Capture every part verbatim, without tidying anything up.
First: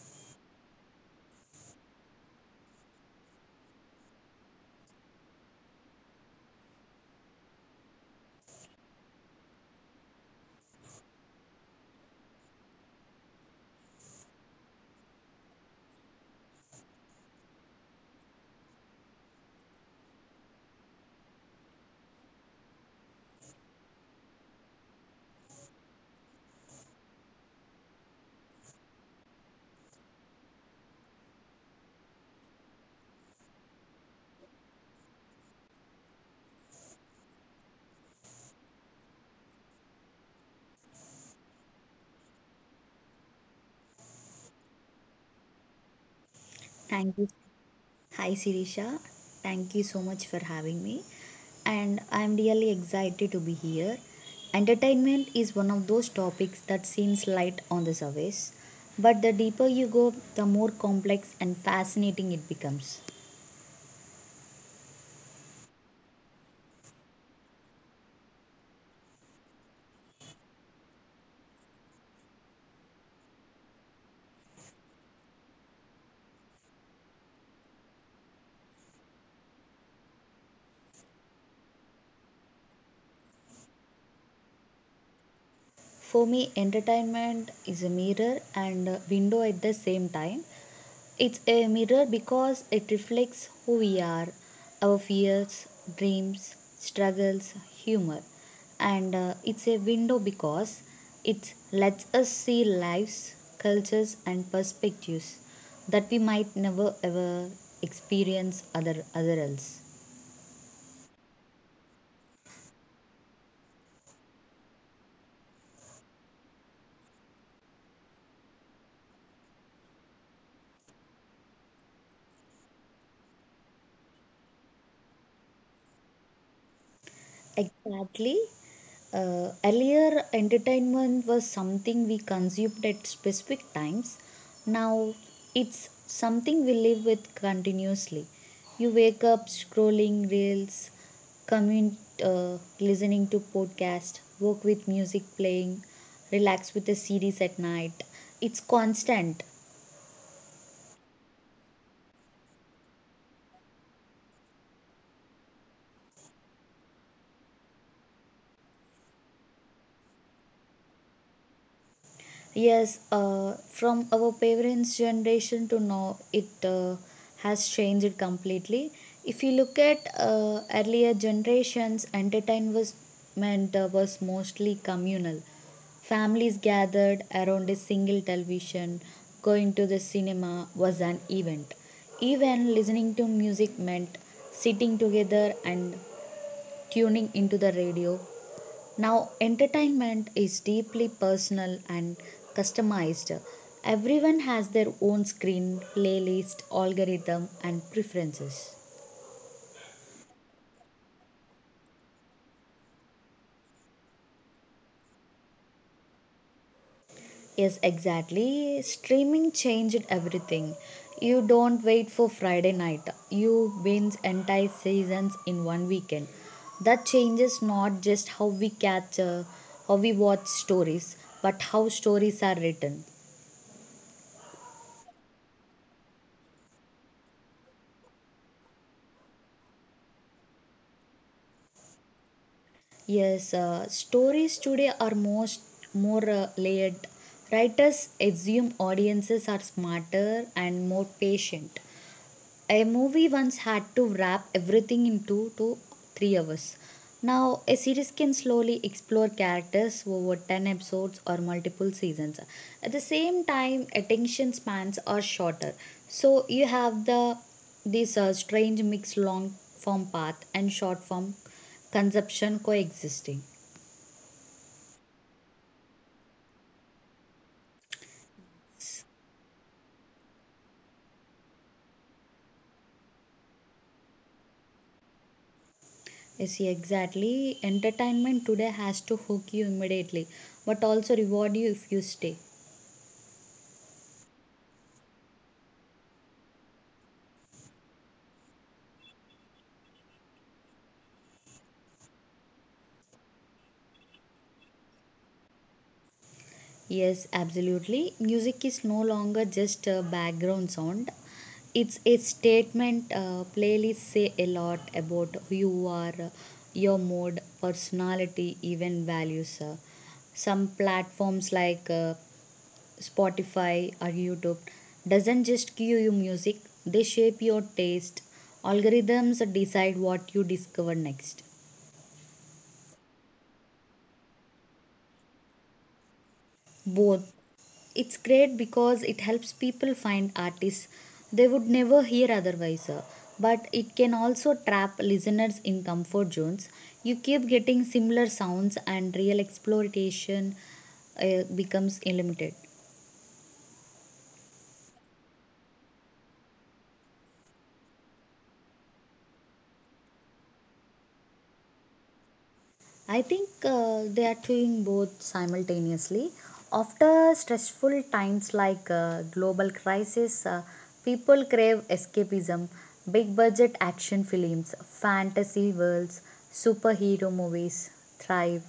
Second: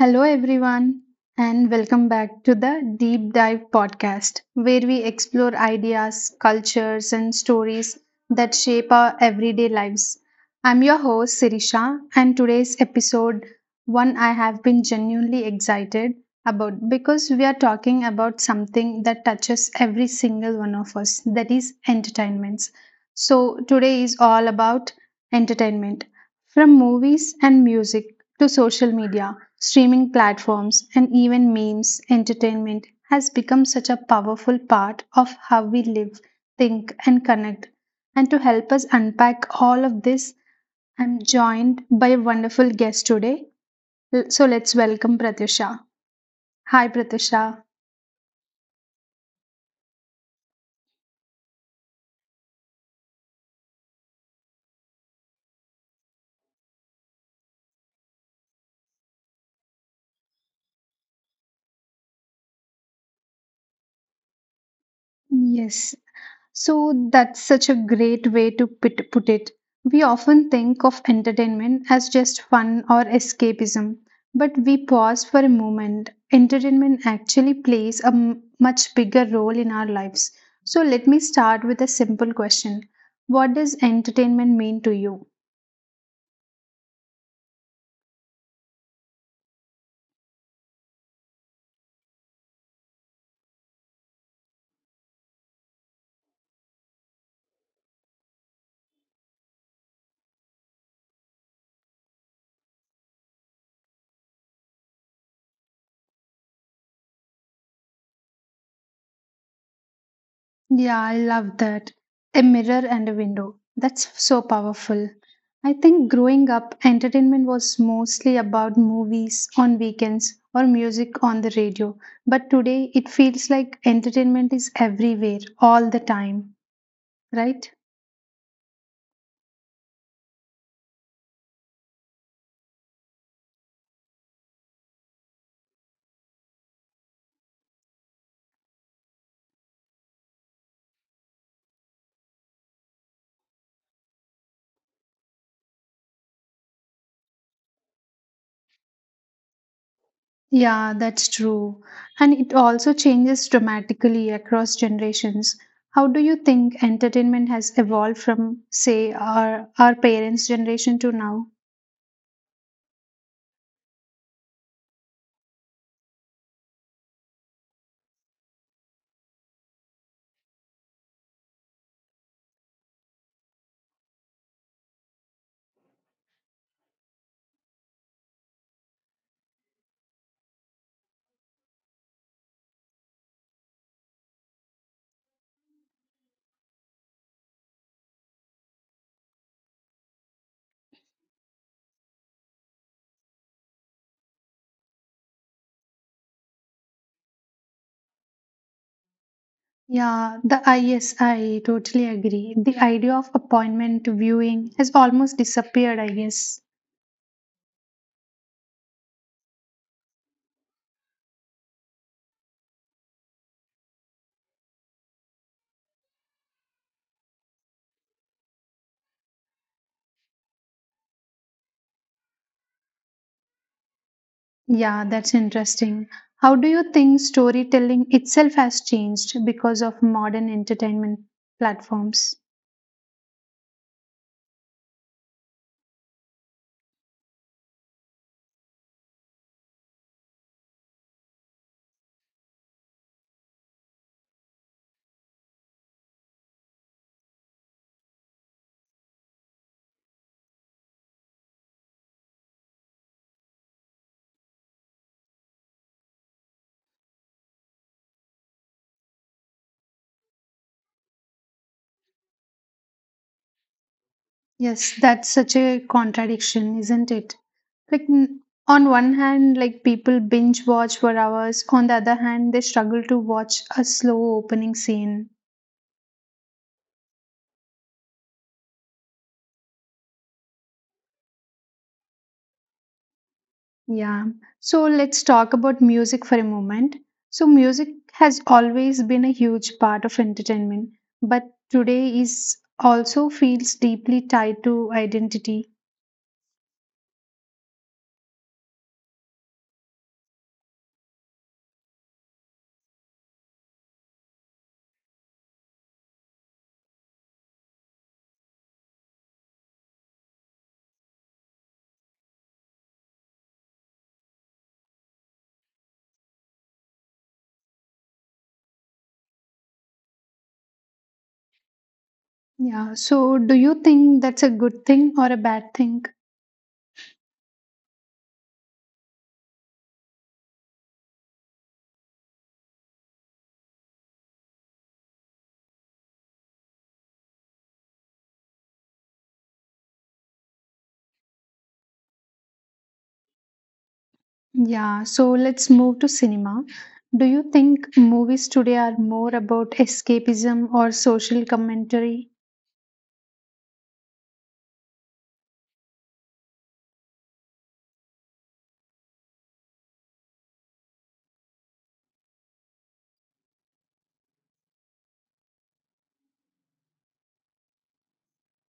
Hello, everyone, and welcome back to the Deep Dive podcast, where we explore ideas, cultures, and stories that shape our everyday lives. I'm your host, Sirisha, and today's episode, one I have been genuinely excited about, because we are talking about something that touches every single one of us, that is, entertainments. So, today is all about entertainment. From movies and music to social media, streaming platforms, and even memes, entertainment has become such a powerful part of how we live, think, and connect. And to help us unpack all of this, I'm joined by a wonderful guest today. L- So let's welcome Pratisha. Hi, Thank you. Pratisha. Hi, Sirisha. Thank you so much for having me. And I'm really excited to be here. Entertainment is one of those topics that seems light on the surface, but the deeper you go, the more complex and fascinating it becomes. Yes, so that's such a great way to put put it. We often think of entertainment as just fun or escapism, but we pause for a moment. Entertainment actually plays a m- much bigger role in our lives. So let me start with a simple question. What does entertainment mean to you? For me, entertainment is a mirror and a window at the same time. It's a mirror because it reflects who we are, our fears, dreams, struggles, humor. And uh, it's a window because it lets us see lives, cultures, and perspectives that we might never ever experience other, other else. Yeah, I love that. A mirror and a window. That's so powerful. I think growing up, entertainment was mostly about movies on weekends or music on the radio. But today, it feels like entertainment is everywhere, all the time, right? Exactly. Uh, earlier, entertainment was something we consumed at specific times. Now, it's something we live with continuously. You wake up scrolling reels, commute uh, listening to podcast, work with music playing, relax with a series at night. It's constant. Yeah, that's true. And it also changes dramatically across generations. How do you think entertainment has evolved from, say, our, our parents' generation to now? Yes, uh, from our parents' generation to now, it uh, has changed completely. If you look at uh, earlier generations, entertainment uh, was mostly communal. Families gathered around a single television, going to the cinema was an event. Even listening to music meant sitting together and tuning into the radio now, entertainment is deeply personal and customized. Everyone has their own screen, playlist, algorithm, and preferences. Yeah, the I yes, I totally agree. The idea of appointment viewing has almost disappeared, I guess. Yes, exactly. Streaming changed everything. You don't wait for Friday night, you binge entire seasons in one weekend. That changes not just how we catch, uh, how we watch stories, but how stories are written. Yeah, that's interesting. How do you think storytelling itself has changed because of modern entertainment platforms? Yes, uh, stories today are most more uh, layered. Writers assume audiences are smarter and more patient. A movie once had to wrap everything in two to three hours. Now, a series can slowly explore characters over ten episodes or multiple seasons. At the same time, attention spans are shorter. So, you have the this uh, strange mix long form path and short form consumption coexisting. Yes, that's such a contradiction, isn't it? Like, n- on one hand, like people binge watch for hours, on the other hand, they struggle to watch a slow opening scene. Yes, yeah, exactly. Entertainment today has to hook you immediately, but also reward you if you stay. Yeah. So let's talk about music for a moment. So music has always been a huge part of entertainment, but today is also feels deeply tied to identity. Yes, absolutely. Music is no longer just a background sound. It's a statement. Uh, playlists say a lot about who you are, uh, your mood, personality, even values. uh. Some platforms like uh, Spotify or YouTube doesn't just give you music, they shape your taste. Algorithms decide what you discover next. Yeah. So do you think that's a good thing or a bad thing? Both. It's great because it helps people find artists they would never hear otherwise, uh, but it can also trap listeners in comfort zones. You keep getting similar sounds, and real exploration uh, becomes limited. Yeah. So let's move to cinema. Do you think movies today are more about escapism or social commentary? I think uh, they are doing both simultaneously. After stressful times like uh, global crisis, uh, people crave escapism, big budget action films, fantasy worlds, superhero movies thrive.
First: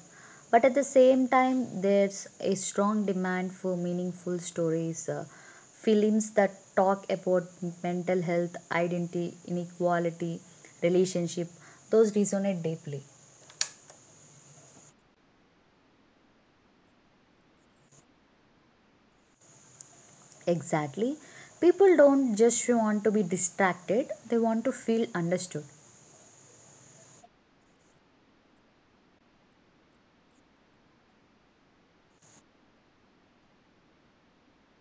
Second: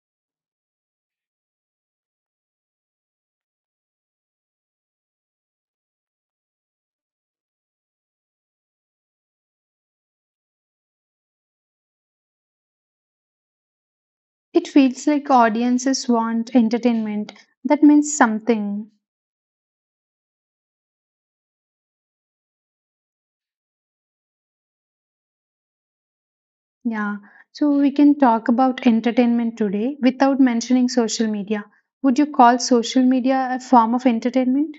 But at the same time, there's a strong demand for meaningful stories, uh, films that talk about mental health, identity, inequality, relationship. Those resonate deeply. It feels like audiences want entertainment that means something. Exactly. People don't just want to be distracted, they want to feel understood. Yeah, so we can talk about entertainment today without mentioning social media. Would you call social media a form of entertainment?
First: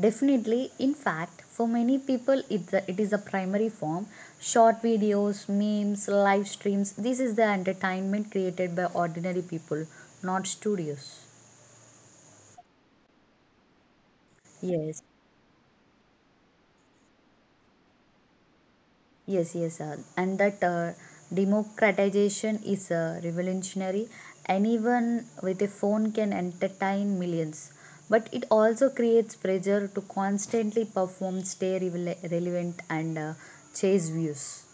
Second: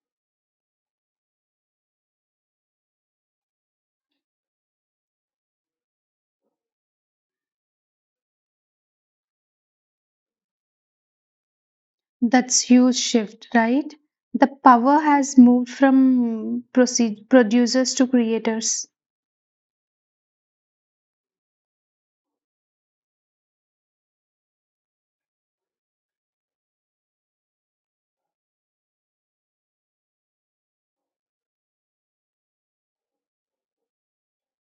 Definitely, in fact, for many people, it it is a primary form. Short videos, memes, live streams, this is the entertainment created by ordinary people, not studios. That's huge shift, right? The power Yes. has moved from proceed producers to creators. Yes, yes, uh, and that uh, democratization is uh, revolutionary. Anyone with a phone can entertain millions, but it also creates pressure to constantly perform, stay rele- relevant, and uh, chase views.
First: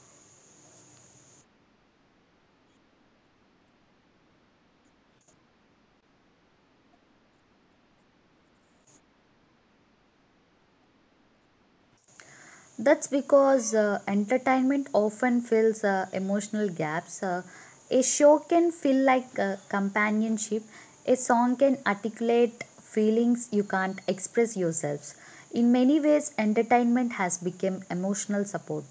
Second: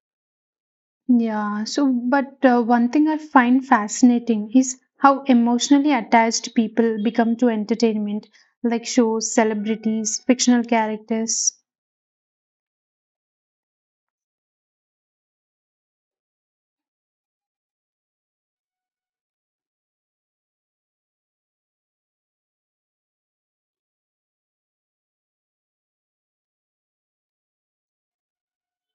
Yeah, so but uh, one thing I find fascinating is how emotionally attached people become to entertainment, like shows, celebrities, fictional characters. That's because uh, entertainment often fills uh, emotional gaps. Uh, a show can feel like uh, companionship. A song can articulate feelings you can't express yourselves. In many ways, entertainment has become emotional support.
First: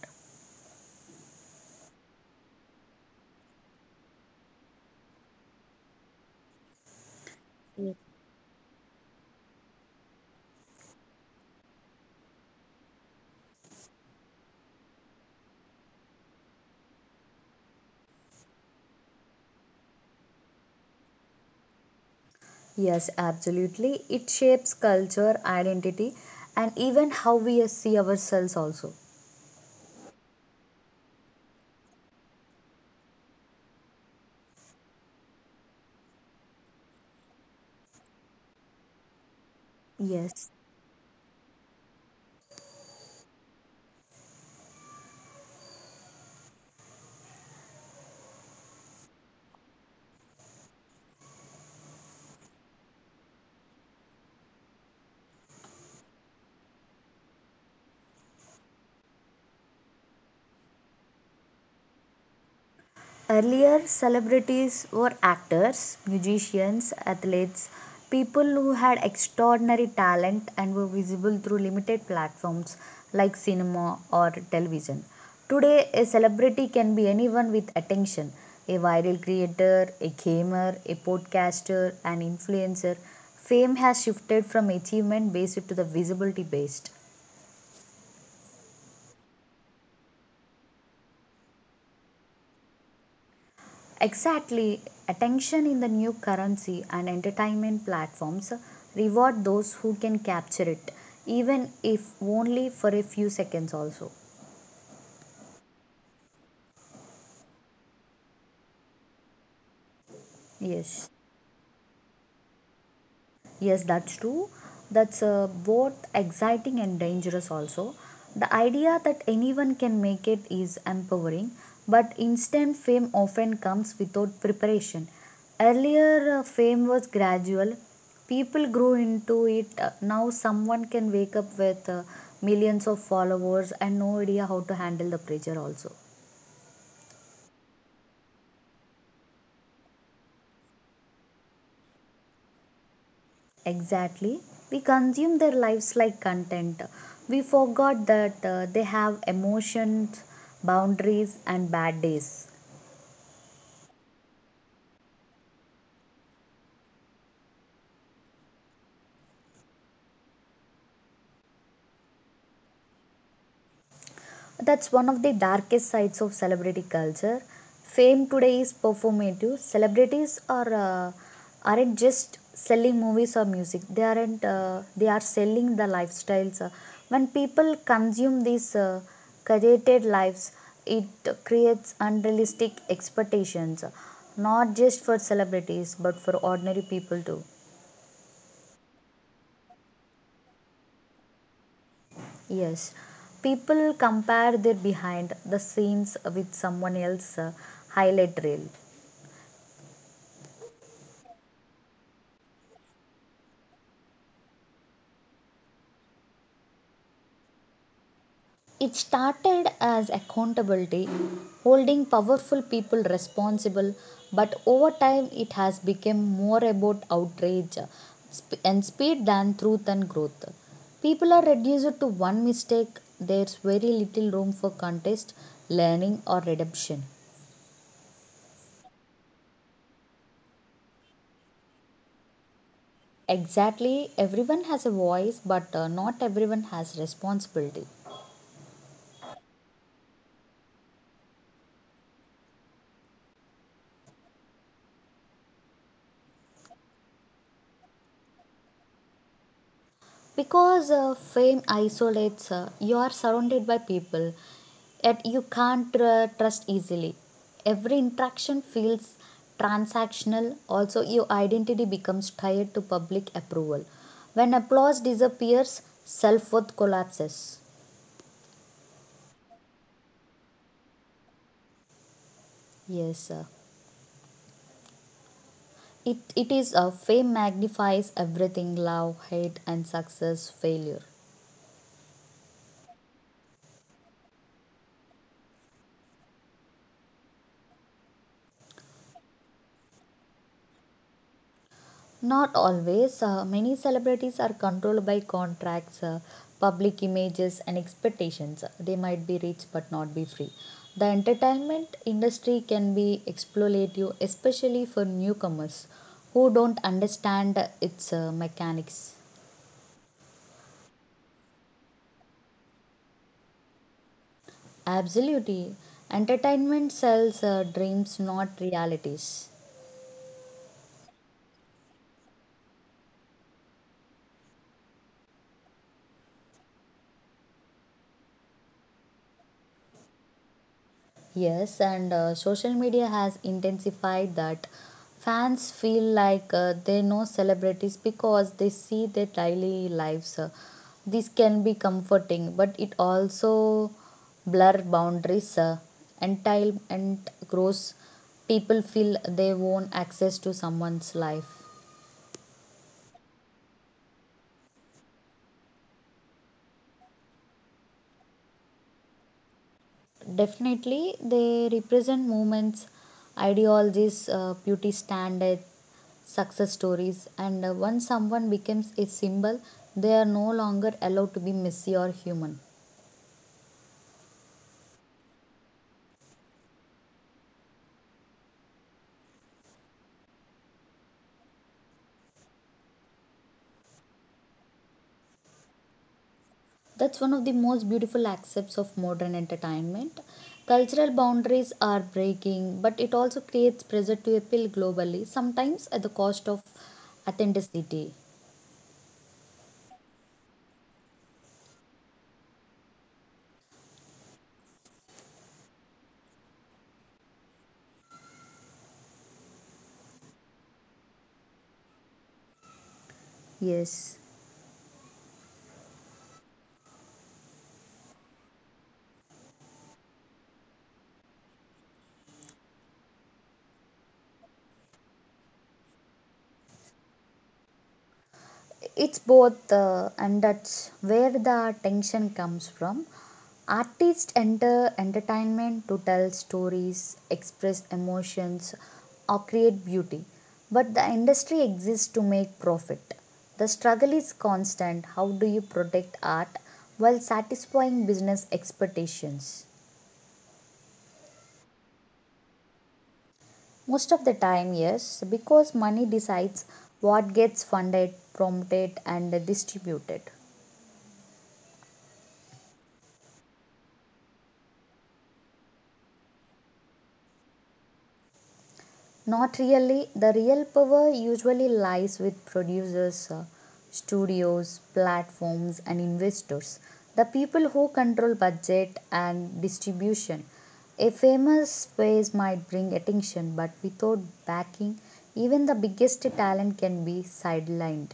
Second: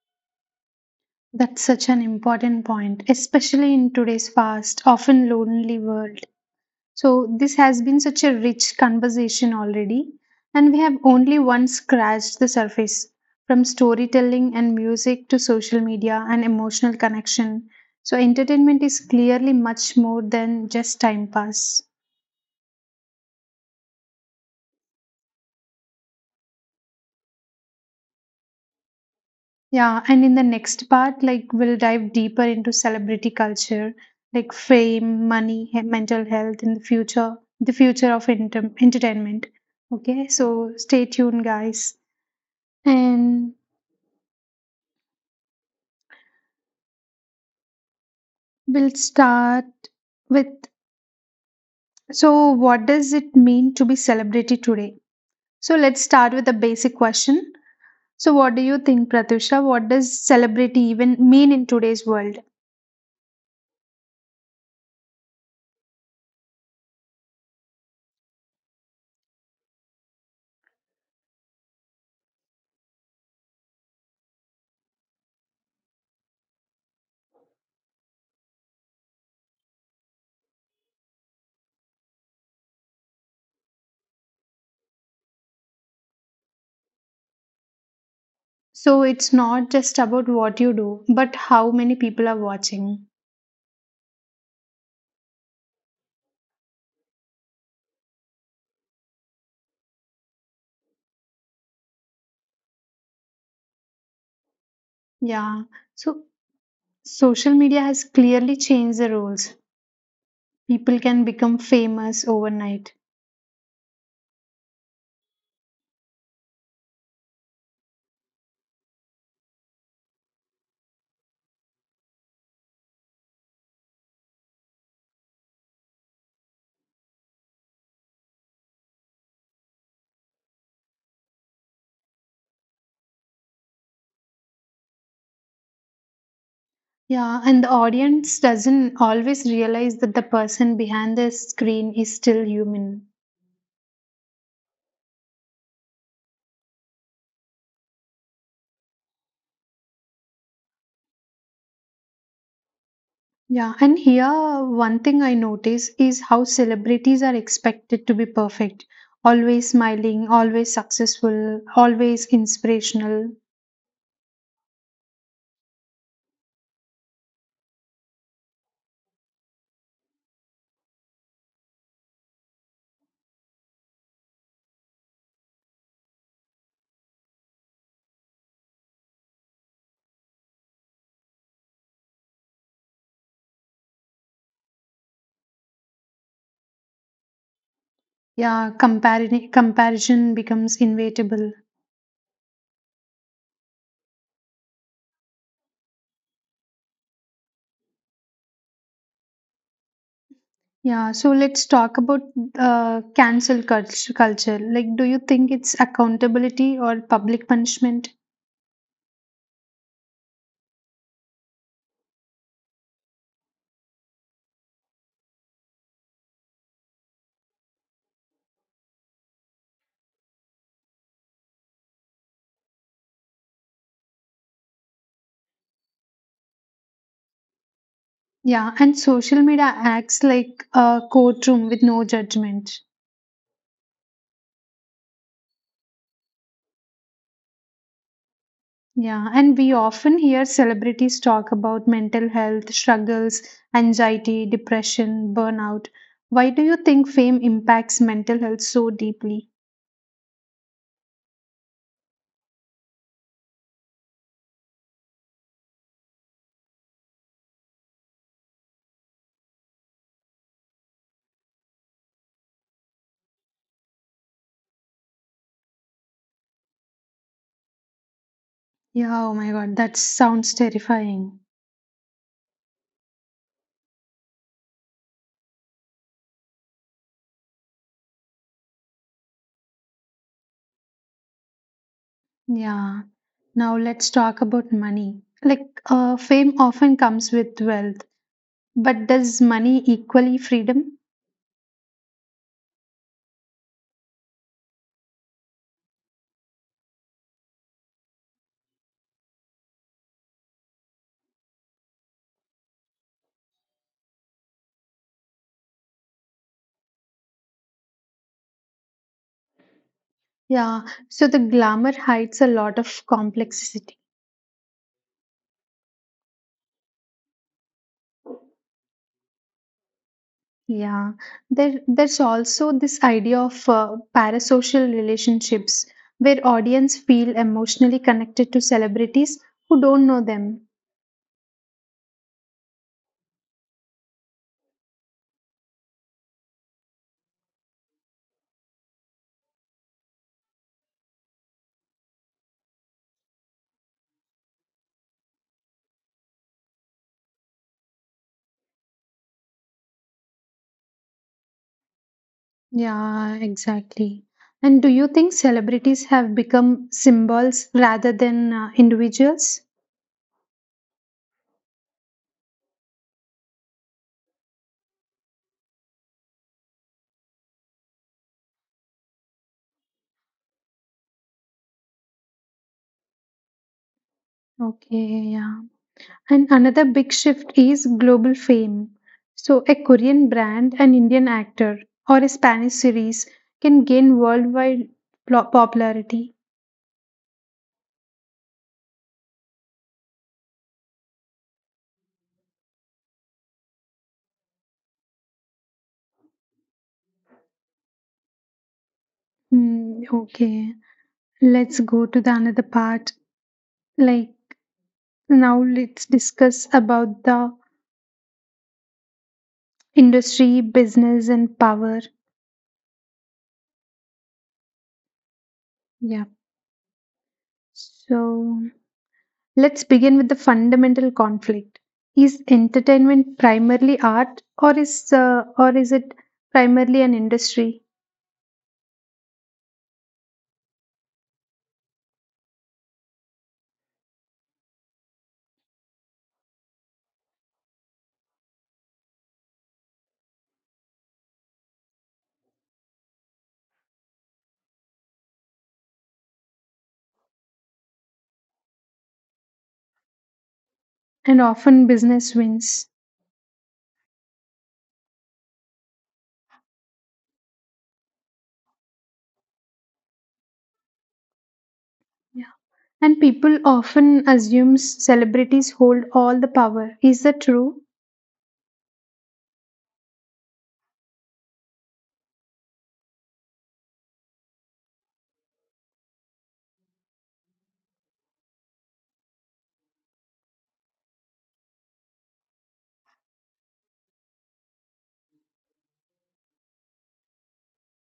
That's such an important point, especially in today's fast, often lonely world. So, this has been such a rich conversation already, and we have only once scratched the surface, from storytelling and music to social media and emotional connection. So, entertainment is clearly much more than just time pass. Yes, absolutely. It shapes culture, identity, and even how we uh, see ourselves, also. Yeah, and in the next part, like we'll dive deeper into celebrity culture, like fame, money, he- mental health in the future, the future of enter- entertainment. Okay, Yes. so stay tuned, guys. And we'll start with, so, what does it mean to be celebrity today? So, let's start with a basic question. So, what do you think, Pratusha? What does celebrity even mean in today's world? Earlier, celebrities were actors, musicians, athletes, people who had extraordinary talent and were visible through limited platforms like cinema or television. Today, a celebrity can be anyone with attention a viral creator, a gamer, a podcaster, an influencer. Fame has shifted from achievement based to the visibility based. So it's not just about what you do, but how many people are watching. Exactly. Attention in the new currency and entertainment platforms reward those who can capture it, even if only for a few seconds, also. Yeah. So social media has clearly changed the rules. People Yes. can become famous overnight. Yes, that's true. That's uh, both exciting and dangerous also. The idea that anyone can make it is empowering, but instant fame often comes without preparation. Earlier, uh, fame was gradual, people grew into it. Uh, now, someone can wake up with uh, millions of followers and no idea how to handle the pressure, also. Yeah, and the audience doesn't always realize that the person behind the screen is still human. Exactly. We consume their lives like content. We forgot that uh, they have emotions, boundaries, and bad days. Yeah, and here one thing I notice is how celebrities are expected to be perfect, always smiling, always successful, always inspirational. That's one of the darkest sides of celebrity culture. Fame today is performative. Celebrities are uh, aren't just selling movies or music. They aren't. Uh, they are selling the lifestyles. Uh, when people consume these uh, curated lives, it creates unrealistic expectations, not just for celebrities but for ordinary people too. Yeah, comparison comparison becomes inevitable. Yes, people compare their behind the scenes with someone else's uh, highlight reel. Yeah, so let's talk about uh, cancel cult- culture. Like, do you think it's accountability or public punishment? It started as accountability, holding powerful people responsible, but over time it has become more about outrage and speed than truth and growth. People are reduced to one mistake, there's very little room for contest, learning, or redemption. Yeah, and social media acts like a courtroom with no judgment. Exactly, everyone has a voice, but uh, not everyone has responsibility. Yeah, and we often hear celebrities talk about mental health struggles, anxiety, depression, burnout. Why do you think fame impacts mental health so deeply? Because uh, fame isolates, uh, you are surrounded by people, yet you can't uh, trust easily. Every interaction feels transactional, also, your identity becomes tied to public approval. When applause disappears, self worth collapses. Yeah, oh my God, that sounds terrifying. Yes, uh, it, it is uh, fame magnifies everything love, hate, and success, failure. Yeah. Now let's talk about money. Like, uh, fame often comes with wealth, but does money equally freedom? Not always. Uh, many celebrities are controlled by contracts, uh, public images, and expectations. They might be rich but not be free. The entertainment industry can be exploitative, especially for newcomers who don't understand its uh, mechanics. Yeah. So the glamour hides a lot of complexity. Absolutely. Entertainment sells uh, dreams, not realities. Yeah. There, there's also this idea of uh, parasocial relationships where audience feel emotionally connected to celebrities who don't know them. Yes, and uh, social media has intensified that. Fans feel like uh, they know celebrities because they see their daily lives. Uh, This can be comforting, but it also blur boundaries uh, entail and grows. People feel they own access to someone's life. Yeah, exactly. And do you think celebrities have become symbols rather than uh, individuals? Definitely, they represent movements, ideologies, uh, beauty standards, success stories, and uh, once someone becomes a symbol, they are no longer allowed to be messy or human. Okay, yeah. And another big shift is global fame. So, a Korean brand, an Indian actor, or a Spanish series can gain worldwide plo- popularity. That's one of the most beautiful aspects of modern entertainment. Cultural boundaries are breaking, but it also creates pressure to appeal globally, sometimes at the cost of authenticity. Hmm, okay, let's go to the another part. Like now, let's discuss about the industry, business, and power. Yes. Yeah. So let's begin with the fundamental conflict. Is entertainment primarily art, or is uh, or is it primarily an industry? it's both uh, and that's where the tension comes from. Artists enter entertainment to tell stories, express emotions, or create beauty, but the industry exists to make profit. The struggle is constant. How do you protect art while satisfying business expectations? And often business wins? Most of the time, yes, because money decides what gets funded, promoted, and distributed. Yeah. And people often assume celebrities hold all the power. Is that true? Not really. The real power usually lies with producers, uh, studios, platforms, and investors. The people who control budget and distribution. A famous face might bring attention, but without backing, even the biggest talent can be sidelined.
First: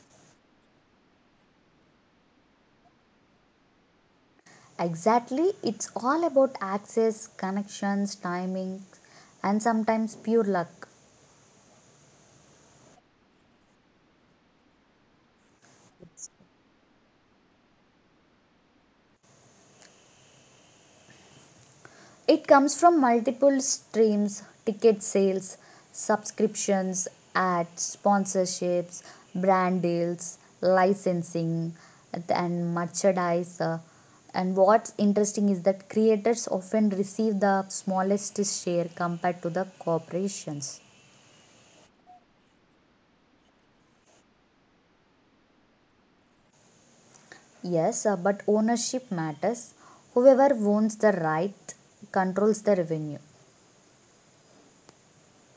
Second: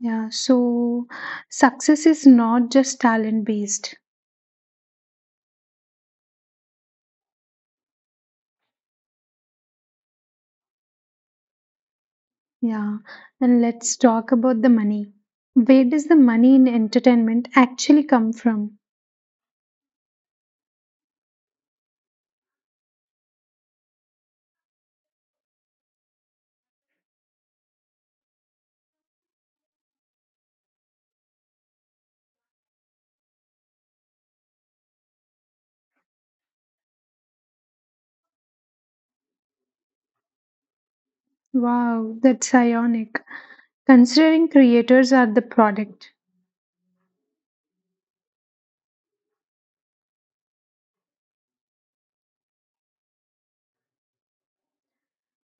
Yeah, so success is not just talent based. Exactly, it's all about access, connections, timing, and sometimes pure luck. Yeah. And let's talk about the money. Where does the money in entertainment actually come from? It comes from multiple streams ticket sales, subscriptions, ads, sponsorships, brand deals, licensing, and merchandise. uh, And what's interesting is that creators often receive the smallest share compared to the corporations. Wow, that's ionic. Considering creators are the product, Yes, uh, but ownership matters. Whoever owns the right controls the revenue.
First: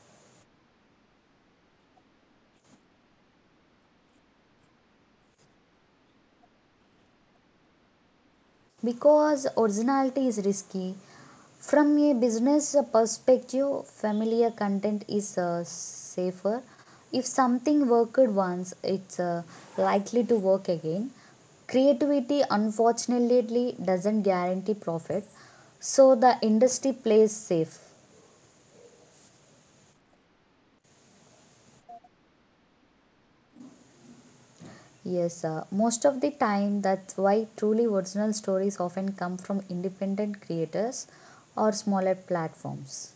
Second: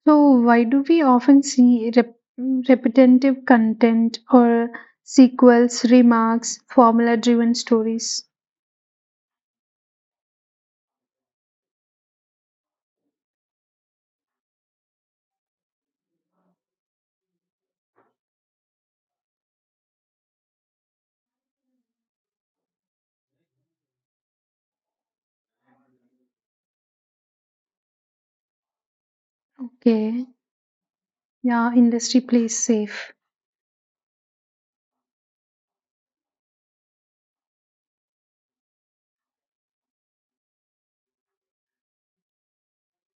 so why do we often see rep- repetitive content or sequels, remarks, formula driven stories? Because originality is risky. From a business perspective, familiar content is uh, safer. If something worked once, it's uh, likely to work again. Creativity, unfortunately, doesn't guarantee profit, so the industry plays safe. Okay, yeah, industry plays safe. Yes, uh, most of the time, that's why truly original stories often come from independent creators or smaller platforms.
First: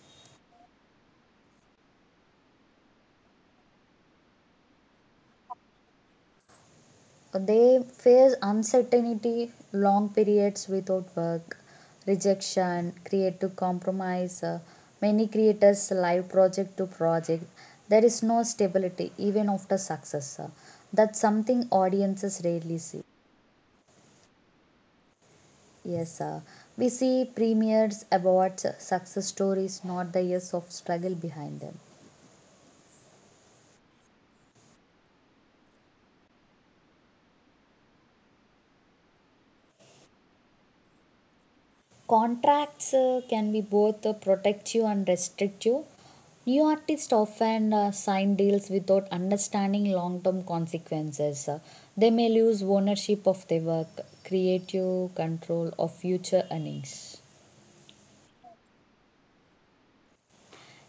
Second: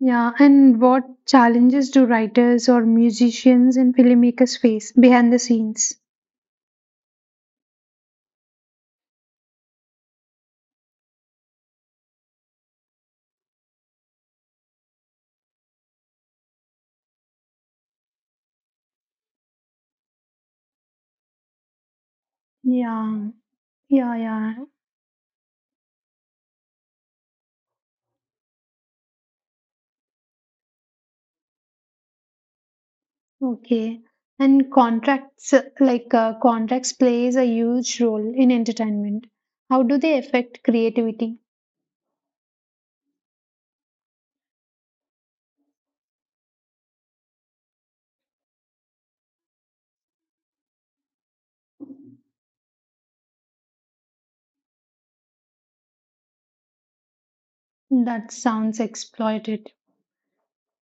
Yeah, and what challenges do writers or musicians and filmmakers face behind the scenes? They face uncertainty, long periods without work, rejection, creative compromise. uh, Many creators live project to project. There is no stability even after success. uh, That's something audiences rarely see. Yeah, yeah, yeah. Yes, uh, we see premiers, awards, uh, success stories, not the years of struggle behind them. Okay. And contracts, uh, like uh, contracts, plays a huge role in entertainment. How do they affect creativity? Contracts uh, can be both uh, protective and restrictive. New artists often uh, sign deals without understanding long term consequences. Uh, They may lose ownership of their work, creative control of future earnings. That sounds exploited.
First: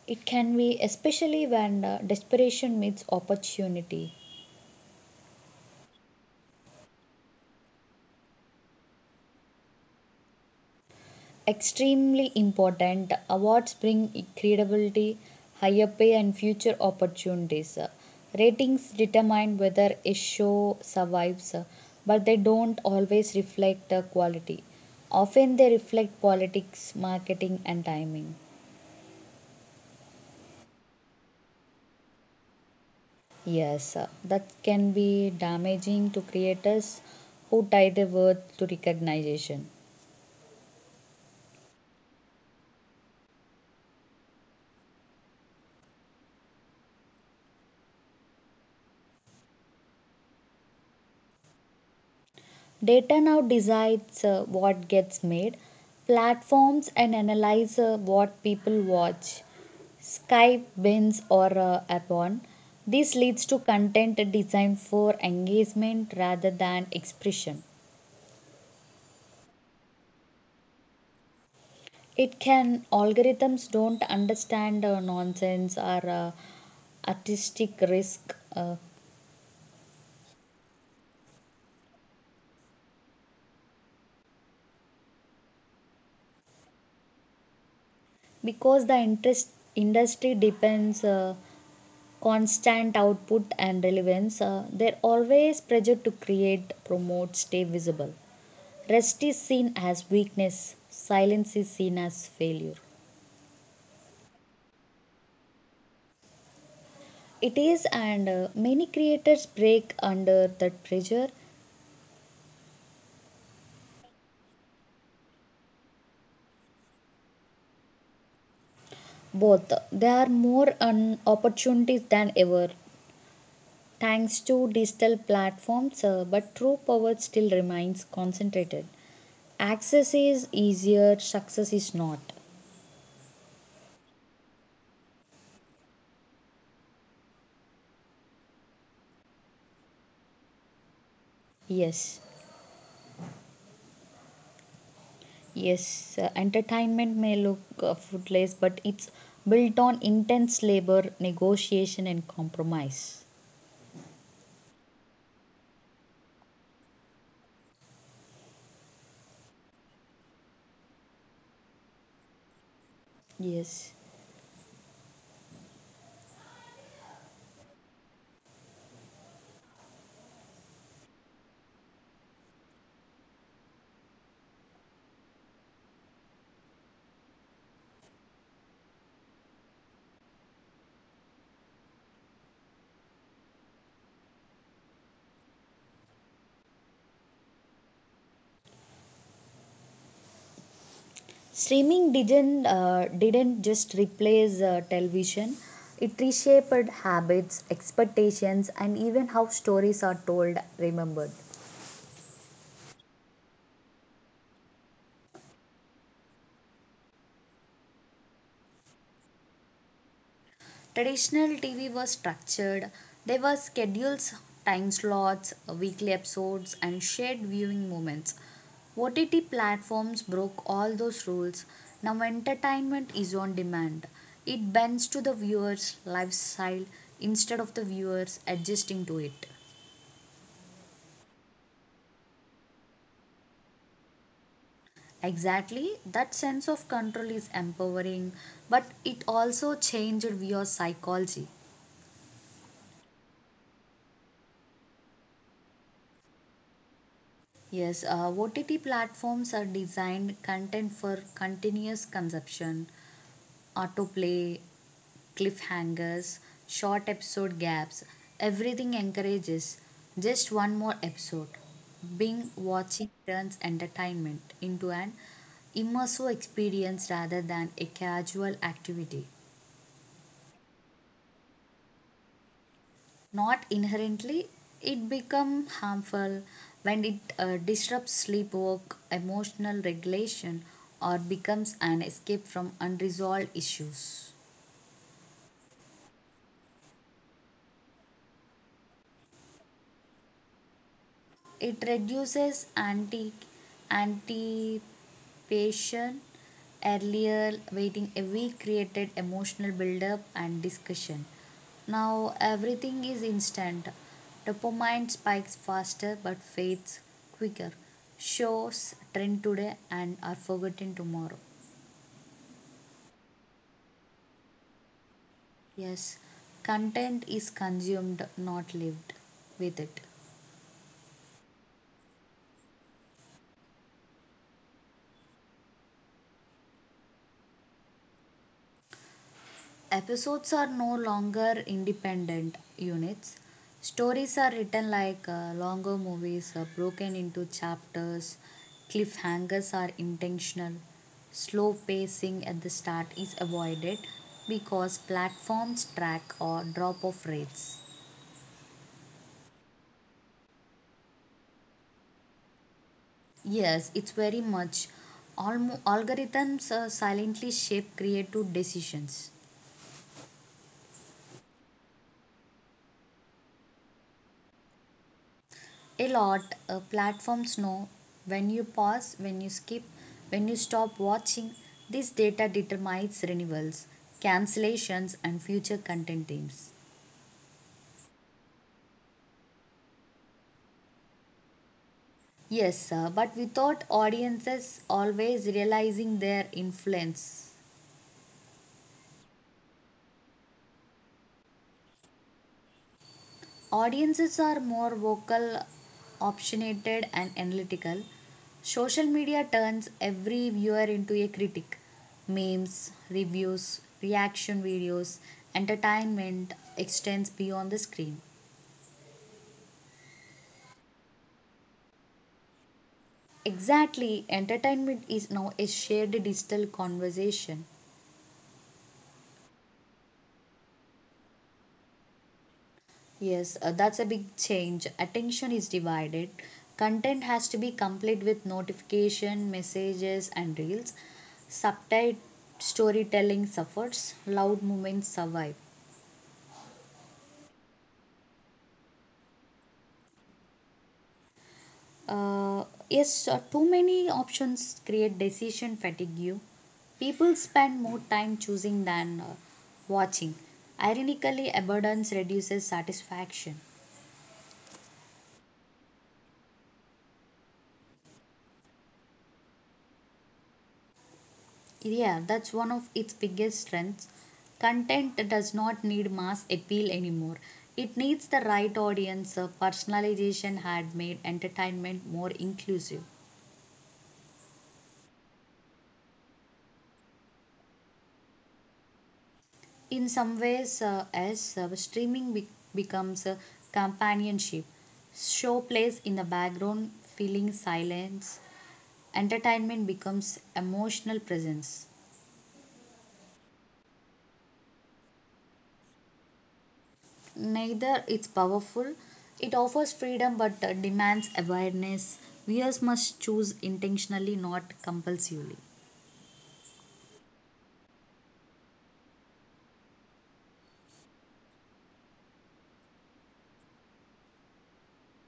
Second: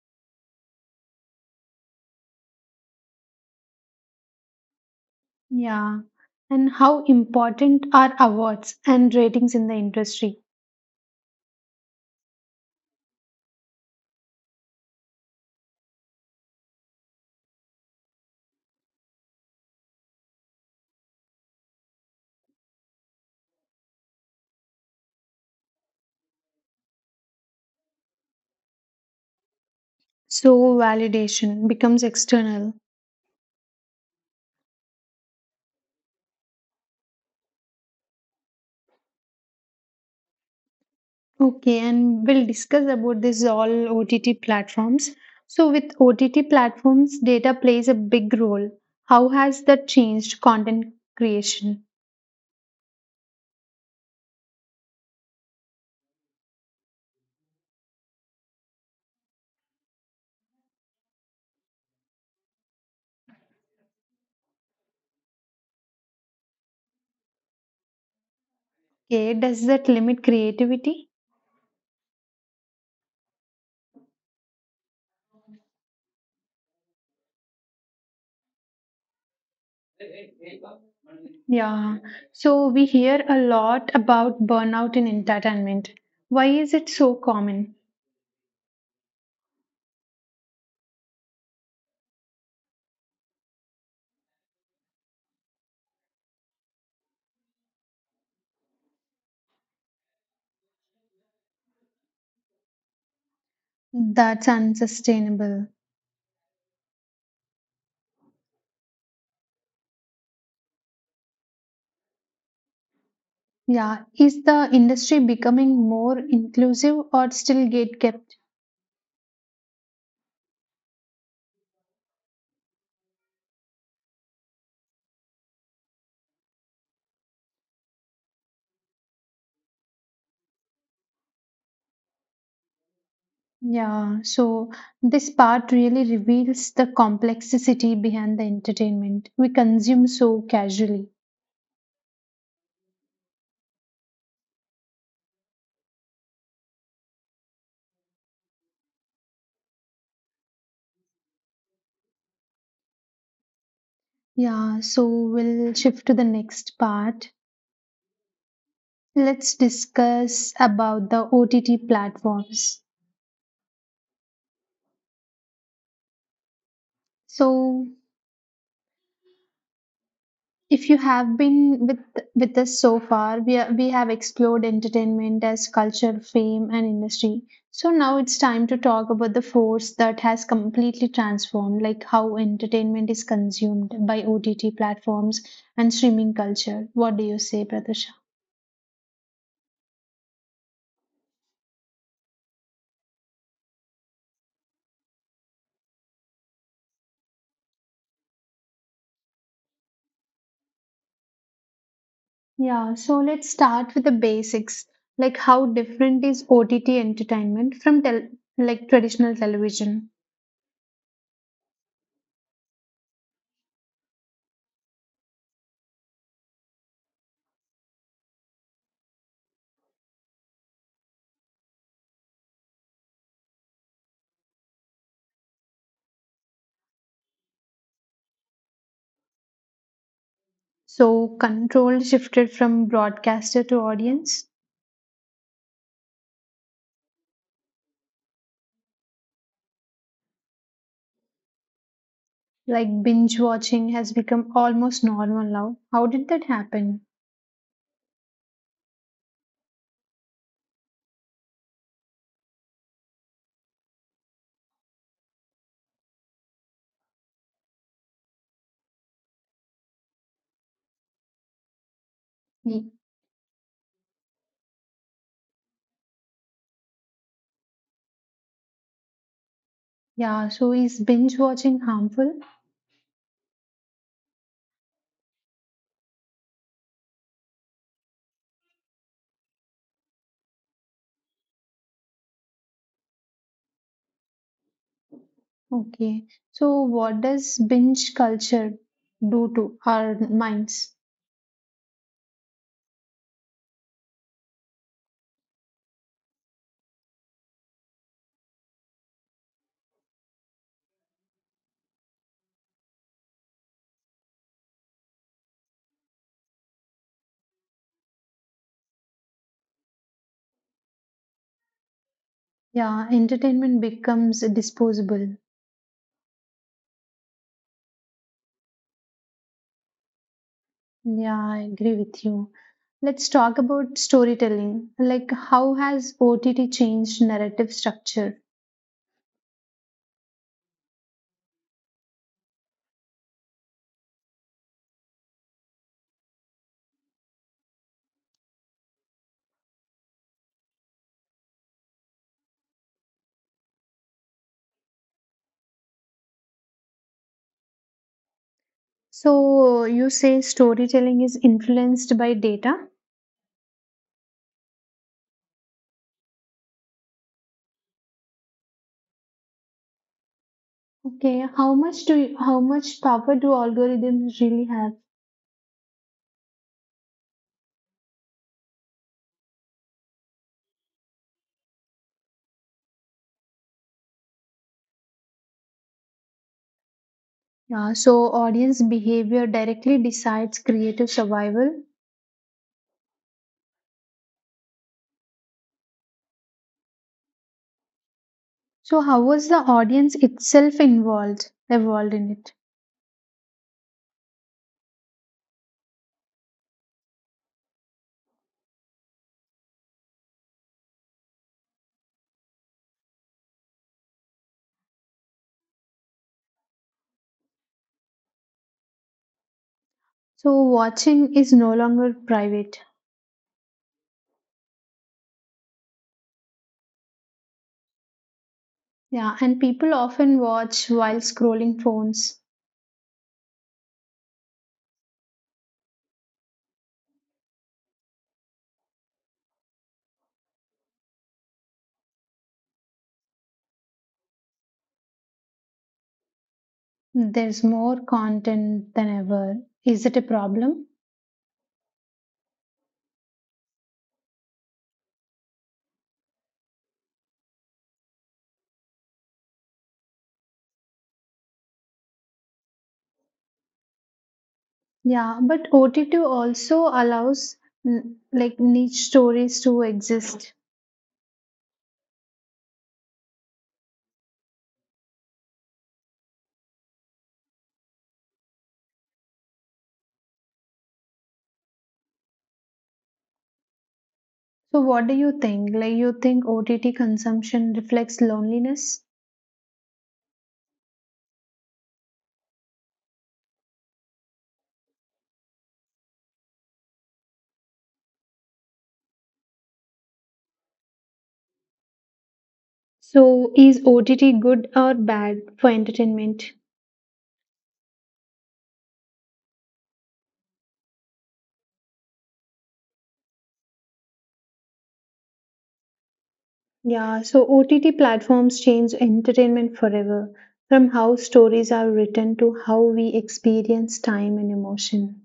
It can be especially when uh, desperation meets opportunity. Yeah. And how important are awards and ratings in the industry? Extremely important. Awards bring credibility, higher pay, and future opportunities. Ratings determine whether a show survives, but they don't always reflect quality. Often they reflect politics, marketing, and timing. So validation becomes external. Yes, that can be damaging to creators who tie their worth to recognition. Okay, and we'll discuss about this all O T T platforms. So with O T T platforms, data plays a big role. How has that changed content creation? Data now decides uh, what gets made, platforms and analyze uh, what people watch, Skype bins or uh, upon. This leads to content designed for engagement rather than expression. Okay, does that limit creativity? It can algorithms don't understand uh, nonsense or uh, artistic risk uh, Yeah. So we hear a lot about burnout in entertainment. Why is it so common? Because the interest industry depends uh, constant output and relevance, uh, are always pressured to create, promote, stay visible. Rest is seen as weakness, silence is seen as failure. That's unsustainable. It is, and uh, many creators break under that pressure. Yeah. Is the industry becoming more inclusive or still gatekept? Both there are more um, opportunities than ever thanks to digital platforms, uh, but true power still remains concentrated. Access is easier, success is not. Yeah. So this part really reveals the complexity behind the entertainment we consume so casually. Yes. Yes, uh, entertainment may look uh, fruitless, but it's built on intense labor, negotiation, and compromise. Yeah. So we'll shift to the next part. Let's discuss about the O T T platforms. Yes. So, if you have been with with us so far, we are, we have explored entertainment as culture, fame, and industry. So now it's time to talk about the force that has completely transformed, like how entertainment is consumed by O T T platforms and streaming culture. What do you say, Pradesh? Streaming didn't, uh, didn't just replace uh, television, it reshaped habits, expectations, and even how stories are told, remembered. Yeah, so let's start with the basics. Like how different is O T T entertainment from tel- like traditional television? Traditional T V was structured. There were schedules, time slots, weekly episodes, and shared viewing moments. O T T platforms broke all those rules. Now entertainment is on demand. It bends to the viewer's lifestyle instead of the viewers adjusting to it. So control shifted from broadcaster to audience. Exactly, that sense of control is empowering, but it also changed viewer psychology. Like binge watching has become almost normal now. How did that happen? Yes, uh, O T T platforms are designed content for continuous consumption, autoplay, cliffhangers, short episode gaps. Everything encourages just one more episode. Being Y- watching turns entertainment into an immersive experience rather than a casual activity. Yeah, so is binge watching harmful? Not inherently, it become harmful when it uh, disrupts sleep, work, emotional regulation, or becomes an escape from unresolved issues. Okay. So what does binge culture do to our minds? It reduces anti Anticipation. Earlier, waiting a week created emotional build-up and discussion. Now everything is instant. Dopamine spikes faster but fades quicker. Shows trend today and are forgotten tomorrow. Yeah, entertainment becomes disposable. Yes, content is consumed, not lived with it. Yeah, I agree with you. Let's talk about storytelling. Like, how has O T T changed narrative structure? Episodes are no longer independent units. Stories are written like uh, longer movies, uh, broken into chapters. Cliffhangers are intentional. Slow pacing at the start is avoided because platforms track or drop off rates. So, you say storytelling is influenced by data. Yes, it's very much. Almo- algorithms uh, silently shape creative decisions. Okay, how much do you, how much power do algorithms really have? A lot, uh, platforms know when you pause, when you skip, when you stop watching. This data determines renewals, cancellations, and future content themes. Yeah, so audience behavior directly decides creative survival. Yes sir, but without audiences always realizing their influence. So, how was the audience itself involved, involved in it? Audiences are more vocal, opinionated, and analytical. Social media turns every viewer into a critic. Memes, reviews, reaction videos, entertainment extends beyond the screen. So, watching is no longer private. Exactly, entertainment is now a shared digital conversation. Yeah, and people often watch while scrolling phones. Yes, uh, that's a big change. Attention is divided. Content has to be complete with notification, messages, and reels. Subtitle storytelling suffers. Loud movements survive. There's more content than ever. Is it a problem? Uh, yes, uh, too many options create decision fatigue. People spend more time choosing than uh, watching. Ironically, abundance reduces satisfaction. Yeah, but O T T also allows mm, like niche stories to exist. Yeah, that's one of its biggest strengths. Content does not need mass appeal anymore. It needs the right audience. Uh, personalization had made entertainment more inclusive. So what do you think? Like you think O T T consumption reflects loneliness? In some ways, uh, as uh, streaming be- becomes a companionship, show plays in the background, filling silence. Entertainment becomes emotional presence. So is O T T good or bad for entertainment? Neither, is powerful. It offers freedom but uh, demands awareness. Viewers must choose intentionally, not compulsively. Yeah, so O T T platforms change entertainment forever, from how stories are written to how we experience time and emotion.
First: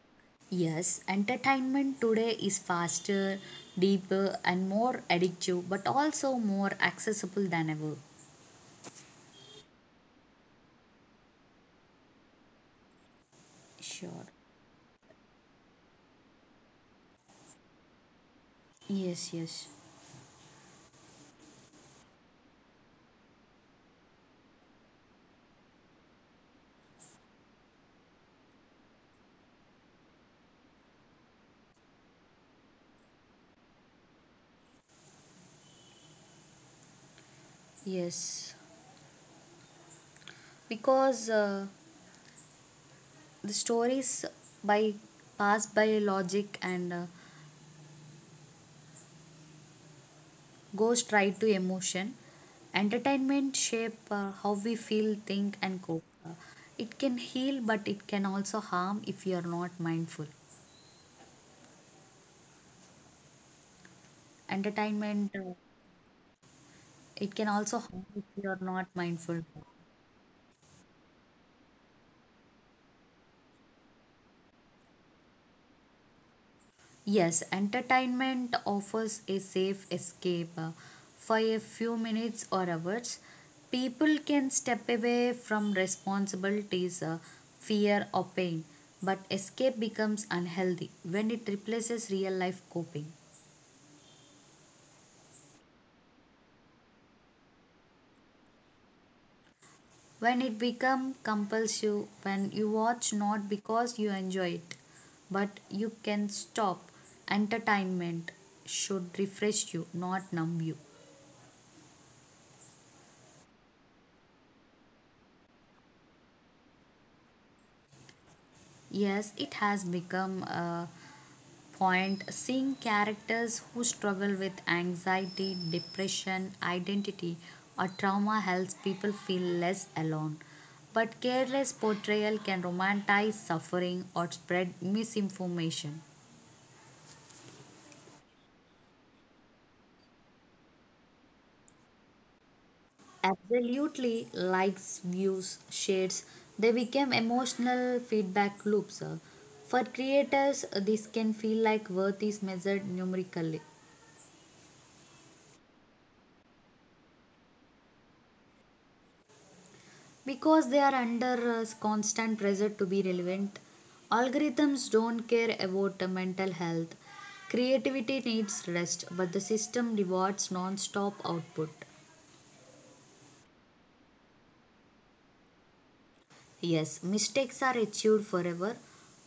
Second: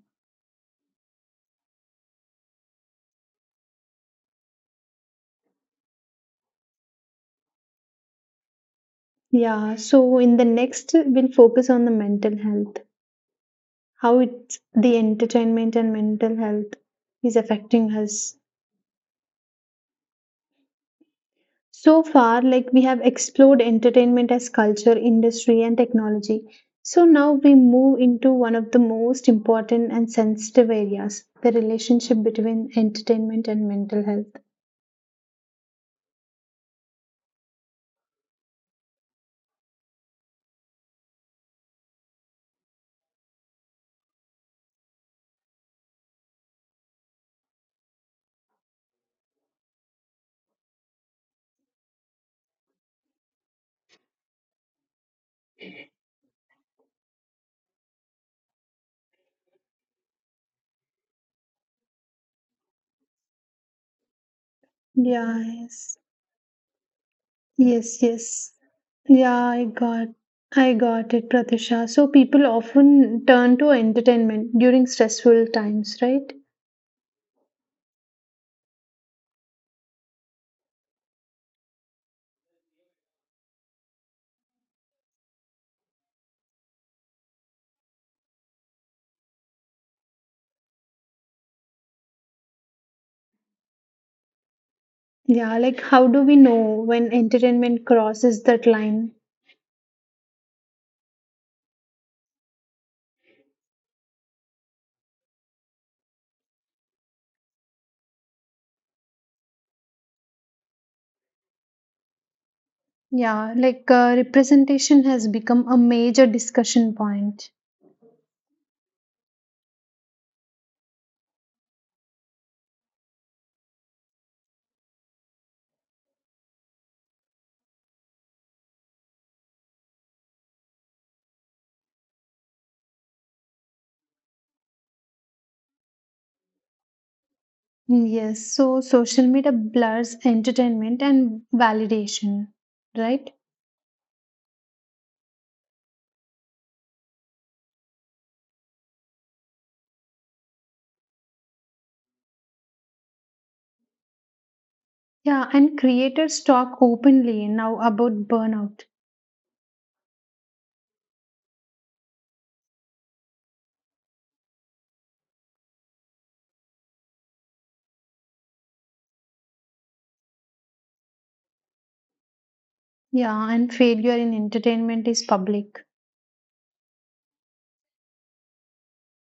Yes, entertainment today is faster, deeper, and more addictive, but also more accessible than ever. Yeah, so in the next, we'll focus on the mental health, how Sure. it's the entertainment and mental health is affecting us. Yes, yes, So far, like we have explored entertainment as culture, industry, and technology. So now we move into one of the most important and sensitive areas, the relationship between entertainment and mental health. yes. Because uh, the stories by pass by logic and uh, goes straight to emotion. Entertainment shape uh, how we feel, think, and cope. Uh, It can heal, but it can also harm if you are not mindful. Entertainment, Yeah, uh, yes. it can also Yes, harm if yes. you are not Yeah, mindful. I got I got it, Pratisha. So people often turn to entertainment during stressful times, right? Yes, entertainment offers a safe escape. uh, For a few minutes or hours, people can step away from responsibilities, uh, fear, or pain. But escape becomes unhealthy when it replaces real life coping. Yeah, like how do we know when entertainment crosses that line? When it becomes compulsive, when you watch not because you enjoy it, but you can stop. Entertainment should refresh you, not numb you. Yeah, like uh, representation has become a major discussion point. Yes, it has become. Uh, point, seeing characters who struggle with anxiety, depression, identity, or trauma helps people feel less alone. But careless portrayal can romanticize suffering or spread misinformation. Mm, yes, so social media blurs entertainment and validation, right? Absolutely, likes, views, shares, they become emotional feedback loops. For creators, this can feel like worth is measured numerically. Yeah, and creators talk openly now about burnout. Because they are under uh, constant pressure to be relevant. Algorithms don't care about uh, mental health. Creativity needs rest, but the system rewards non-stop output. Yeah, and failure in entertainment is public. Yes, mistakes are achieved forever.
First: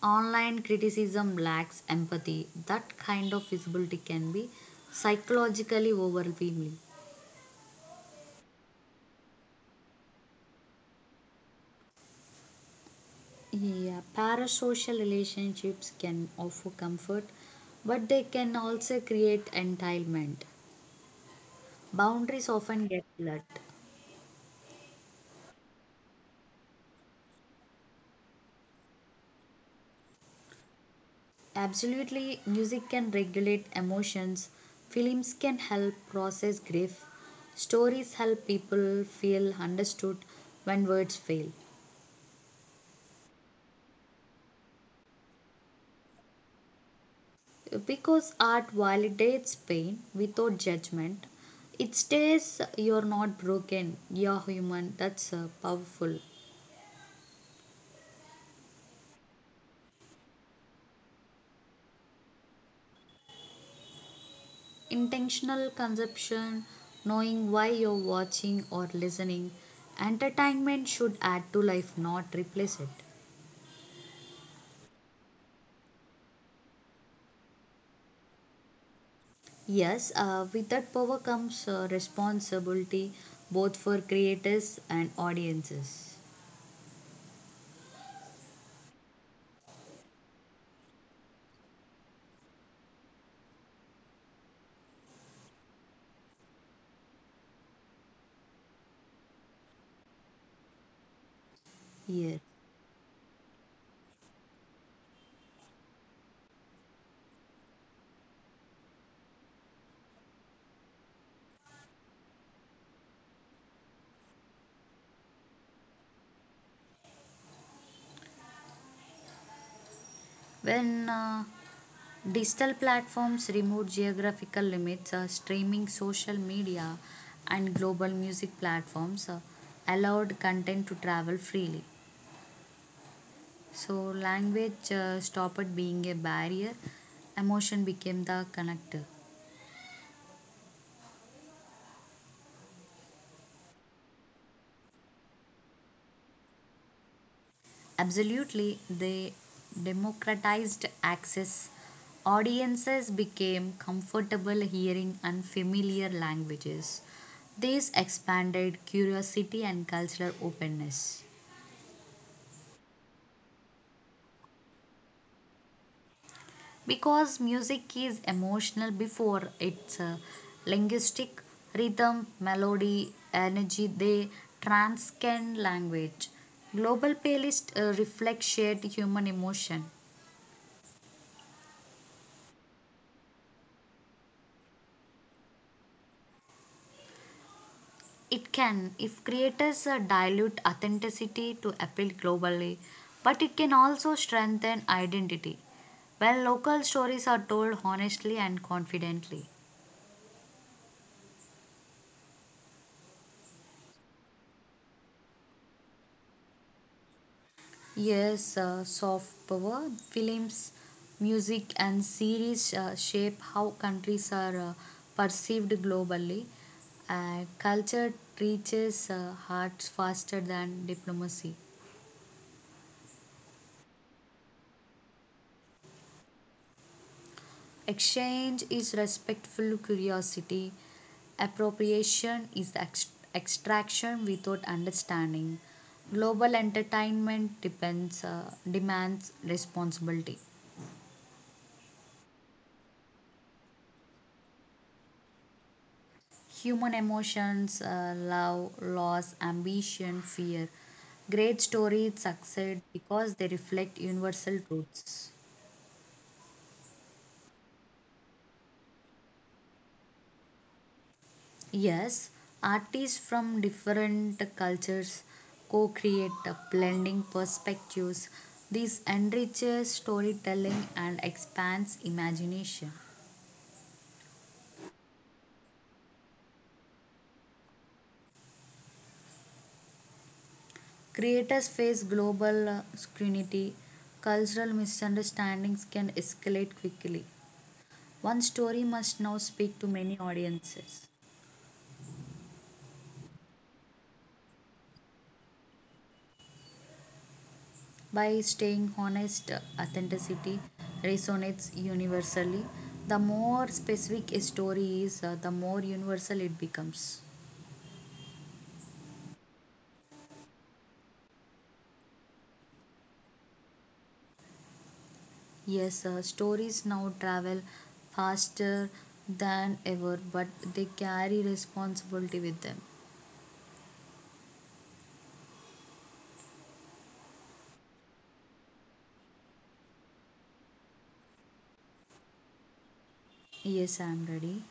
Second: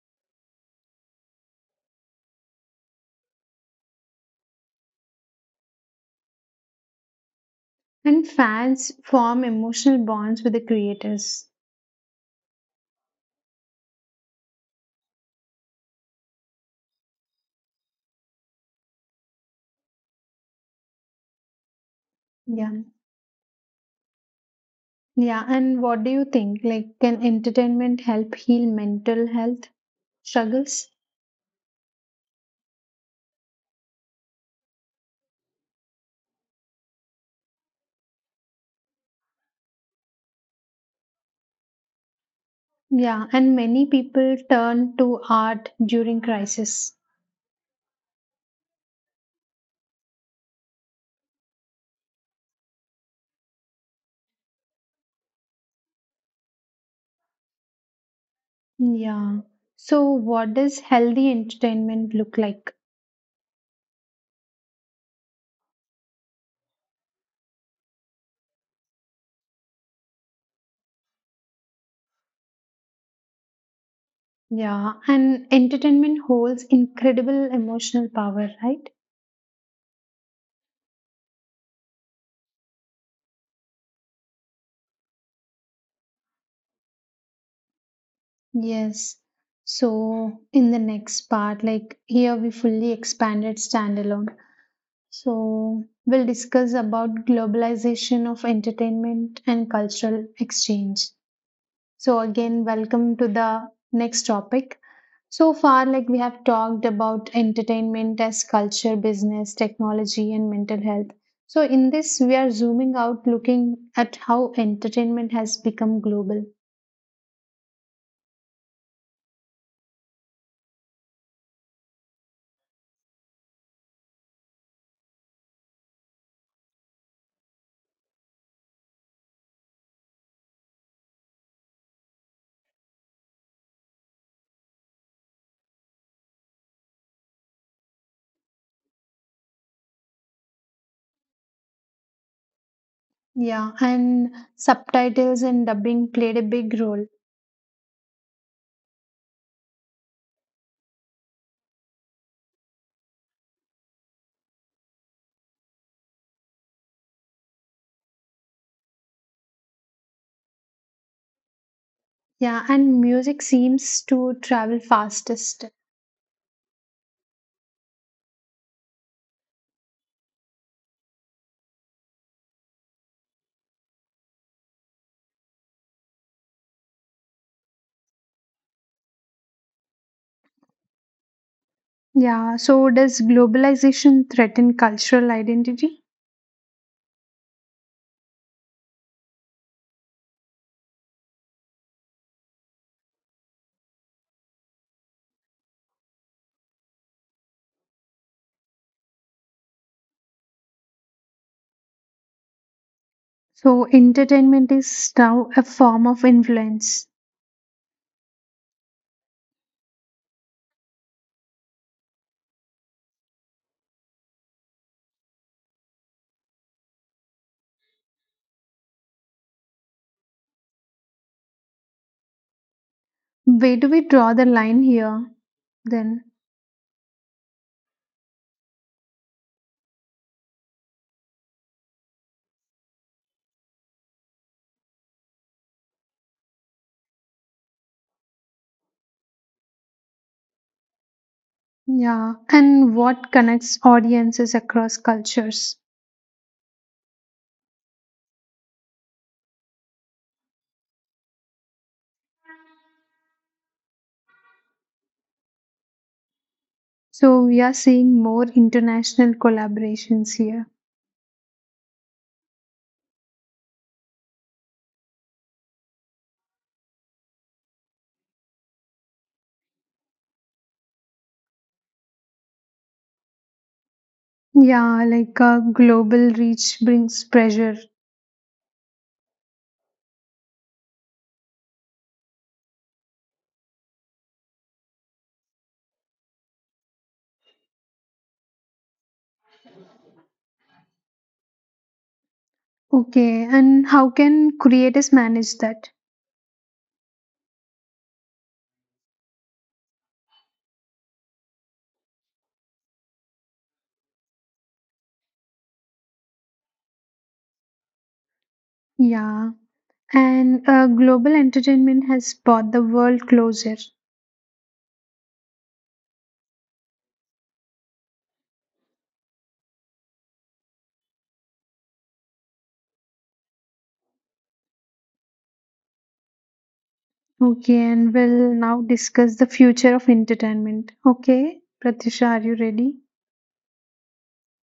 Online criticism lacks empathy. That kind of visibility can be psychologically overwhelming. And fans form emotional bonds with the creators. Yeah, parasocial relationships can offer comfort, but they can also create entitlement. Boundaries Yeah. often get blurred. Yeah. And what do you think? Like, can entertainment help heal mental health struggles? Absolutely, music can regulate emotions, films can help process grief, stories help people feel understood when words fail. Yeah. And many people turn to art during crisis. Because art validates pain without judgment, it states you're not broken, you're human. That's uh, powerful. Yeah. So, what does healthy entertainment look like? Intentional consumption, knowing why you're watching or listening, entertainment should add to life, not replace it. Yeah. And entertainment holds incredible emotional power, right? Yes, uh, with that power comes uh, responsibility both for creators and audiences. Yes. So in the next part, like here we fully expanded standalone. So we'll discuss about globalization of entertainment and cultural exchange. So Here, again, welcome to the next topic. So far, like we have talked about entertainment as culture, business, technology, and mental health. So in this, we are zooming out, looking at how entertainment has become global. when uh, digital platforms remove geographical limits, uh, streaming, social media, and global music platforms uh, allowed content to travel freely. So, language uh, stopped being a barrier, emotion became the connector. Yeah, and subtitles and dubbing played a big role. Absolutely, they democratized access. Audiences became comfortable hearing unfamiliar languages. This expanded curiosity and cultural openness. Yeah, and music seems to travel fastest. Because music is emotional before its uh, linguistic. Rhythm, melody, energy, they transcend language. Global playlist uh, reflect shared human emotion. Yeah, so does globalization threaten cultural identity? It can, if creators uh, dilute authenticity to appeal globally, but it can also strengthen identity when local stories are told honestly and confidently. So entertainment is now a form of influence. Yes, uh, soft power, films, music, and series uh, shape how countries are uh, perceived globally. Uh, culture reaches uh, hearts faster than diplomacy. Where do we draw the line here then? Exchange is respectful curiosity. Appropriation is ex- extraction without understanding. Global entertainment depends, uh, demands responsibility. Yeah, and what connects audiences across cultures? Human emotions, uh, love, loss, ambition, fear. Great stories succeed because they reflect universal truths. So we are seeing more international collaborations here. Yes, artists from different cultures co create, blending perspectives. This enriches storytelling and expands imagination. Yeah, like a global reach brings pressure. Creators face global uh, scrutiny. Cultural misunderstandings can escalate quickly. One story must now speak to many audiences. Okay, and how can creators manage that? By staying honest, authenticity resonates universally. The more specific a story is, uh, the more universal it becomes. Yeah, and uh, global entertainment has brought the world closer. Yes, uh, stories now travel faster than ever, but they carry responsibility with them. Okay, and we'll now discuss the future of entertainment. Okay, Pratisha, are you ready? Yes, I am ready.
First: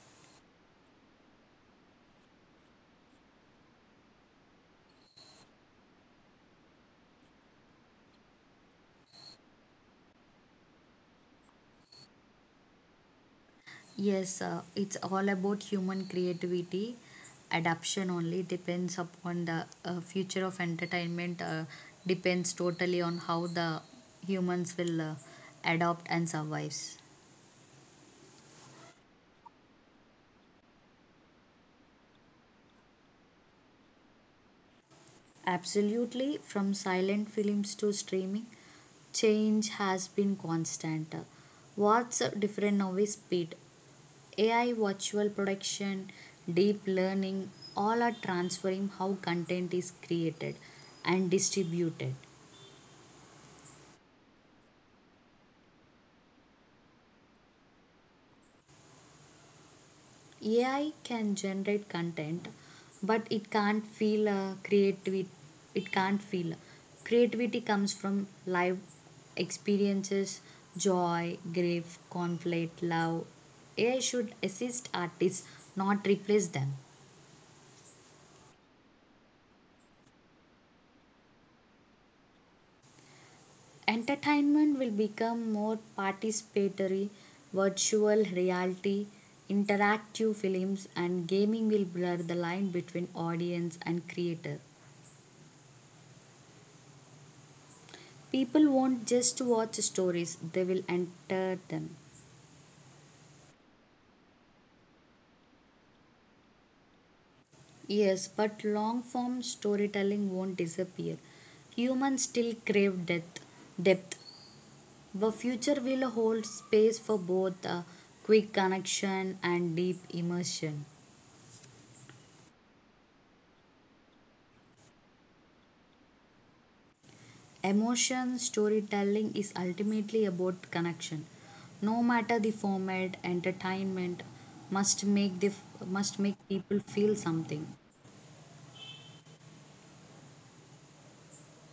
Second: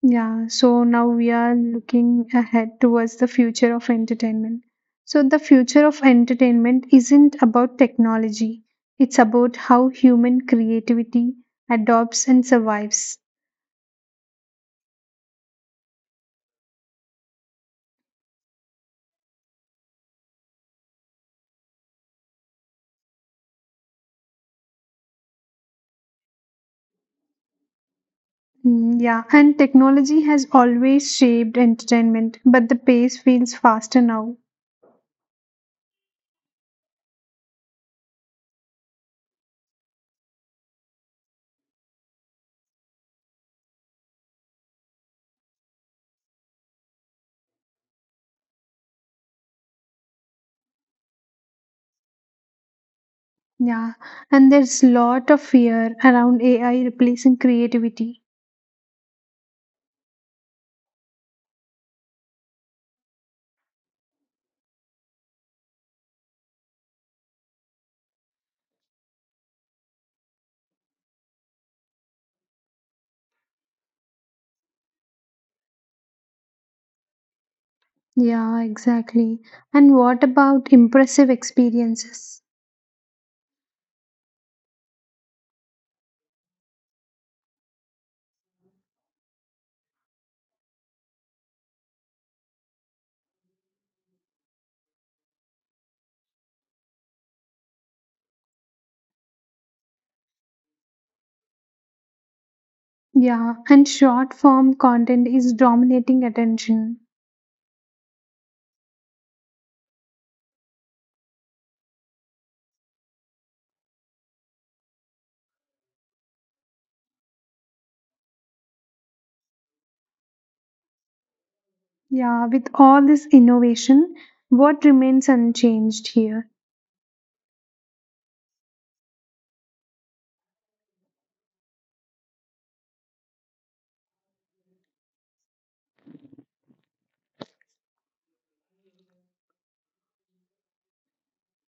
Yeah, so now we are looking ahead towards the future of entertainment. So, the future of entertainment isn't about technology, it's about how human creativity adopts and survives. Yes, uh, it's all about human creativity. Adaption only depends upon the uh, future of entertainment, uh, depends totally on how the humans will uh, adopt and survives. Mm, yeah, and technology has always shaped entertainment, but the pace feels faster now. Absolutely, from silent films to streaming, change has been constant. What's different now is speed. A I, virtual production, deep learning, all are transferring how content is created and distributed. Yeah, and there's lot of fear around A I replacing creativity. A I can generate content, but it can't feel uh, creativity. It can't feel Creativity comes from live experiences, joy, grief, conflict, love. A I should assist artists, not replace them. Yeah, exactly. And what about impressive experiences? Entertainment will become more participatory, virtual reality, interactive films, and gaming will blur the line between audience and creator. People won't just watch stories, they will enter them. Yeah, and short form content is dominating attention. Yes, but long form storytelling won't disappear. Humans still crave depth. depth. The future will hold space for both uh, quick connection and deep immersion. Yeah, with all this innovation, what remains unchanged here, Emotion storytelling is ultimately about connection. No matter the format, entertainment must make the must make people feel something.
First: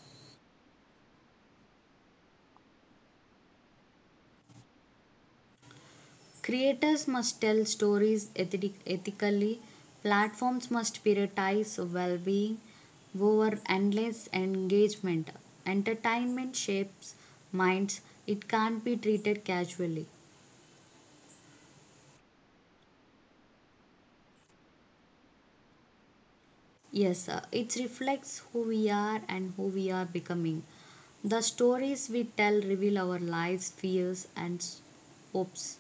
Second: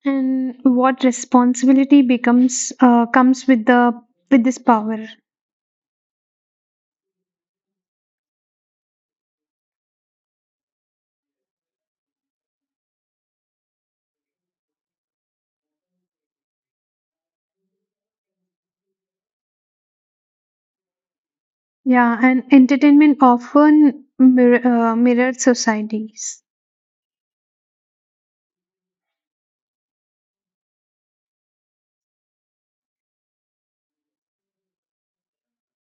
and what responsibility becomes uh, comes with the with this power? Creators must tell stories ethi- ethically, platforms must prioritize well being over endless engagement. Entertainment shapes minds, it can't be treated casually. Yeah, and entertainment often mir- uh, mirrored societies. Yes, uh, it reflects who we are and who we are becoming. The stories we tell reveal our lives, fears, and s- hopes.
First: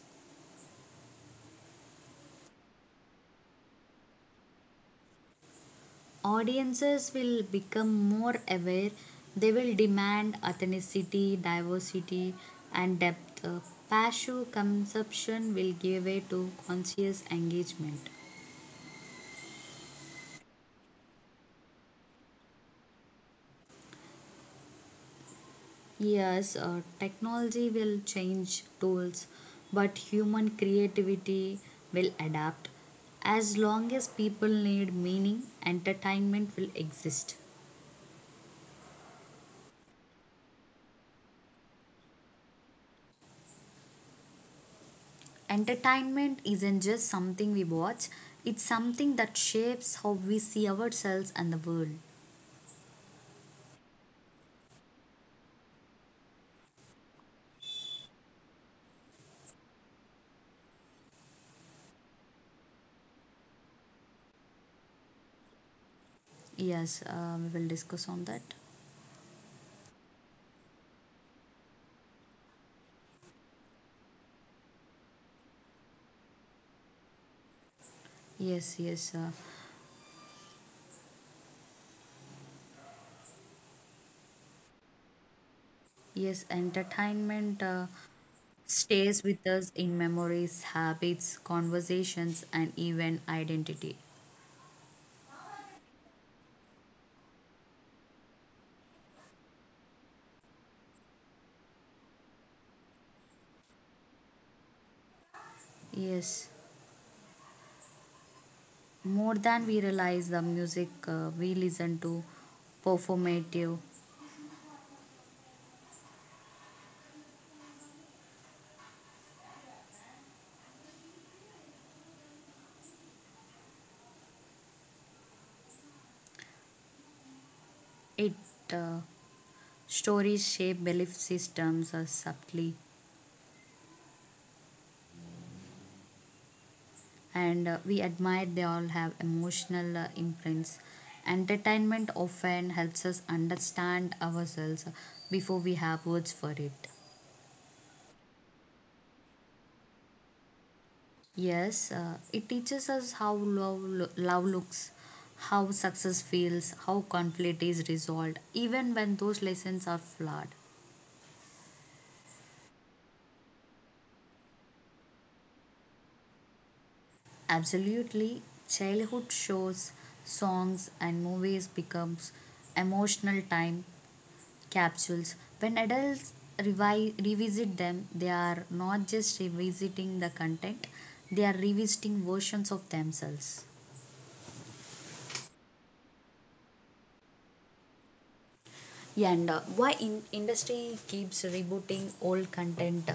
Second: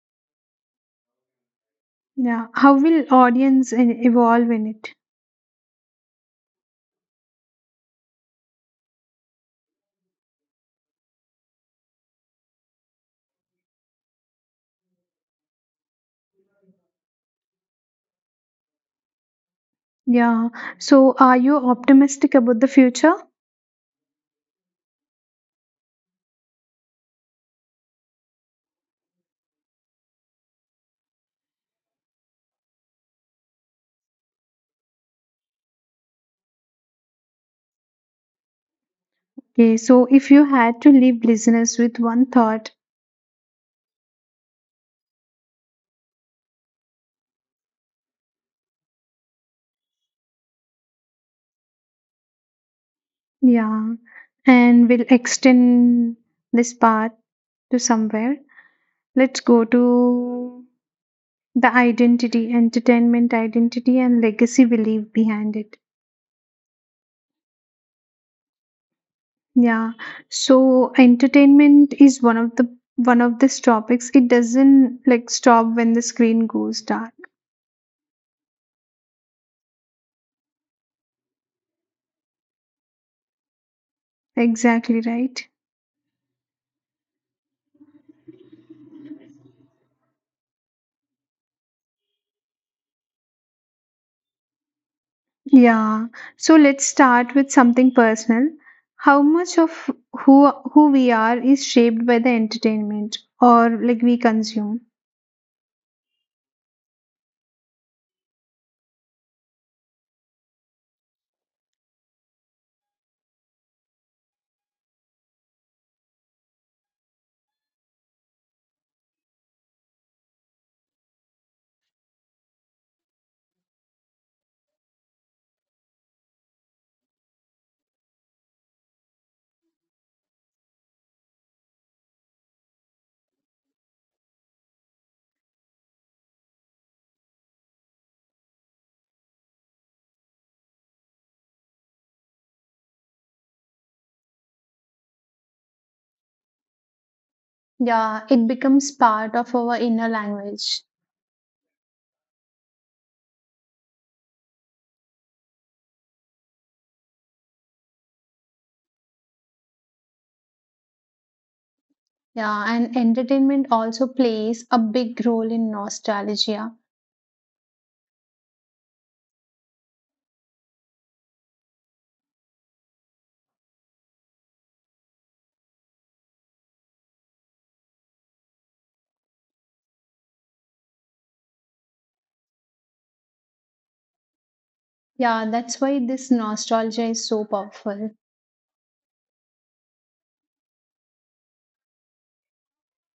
Yeah, how will audience e- evolve in it? Audiences will become more aware. They will demand authenticity, diversity, and depth. Uh, passive consumption will give way to conscious engagement. Yeah, so are you optimistic about the future? Yes, uh, technology will change tools, but human creativity will adapt. As long as people need meaning, entertainment will exist. Okay, so if you had to leave listeners with one thought. Entertainment isn't just something we watch, it's something that shapes how we see ourselves and the world. Yeah, and we'll extend this part to somewhere. Let's go to the identity, entertainment identity, and legacy we leave behind it. Yes, uh, we will discuss on that. Yeah, so entertainment is one of the one of these topics. It doesn't like stop when the screen goes dark. Yes, yes, uh, Exactly right. yes, entertainment uh, stays with us in memories, habits, conversations, and even identity. Yeah. So let's start with something personal. How much of who who we are is shaped by the entertainment or like we consume? Yes, more than we realize, the music uh, we listen to, performative, it uh, stories shape belief systems uh, subtly. And uh, we admire, they all have emotional uh, imprints. Entertainment often helps us understand ourselves before we have words for it. Yeah, it becomes part of our inner language. Yes, uh, it teaches us how love, lo- love looks, how success feels, how conflict is resolved, even when those lessons are flawed. Yeah, and entertainment also plays a big role in nostalgia. Absolutely, childhood shows, songs, and movies becomes emotional time capsules. When adults revi- revisit them, they are not just revisiting the content, they are revisiting versions of themselves. Yeah, that's why this nostalgia is so powerful. And uh, why in- industry keeps rebooting old content?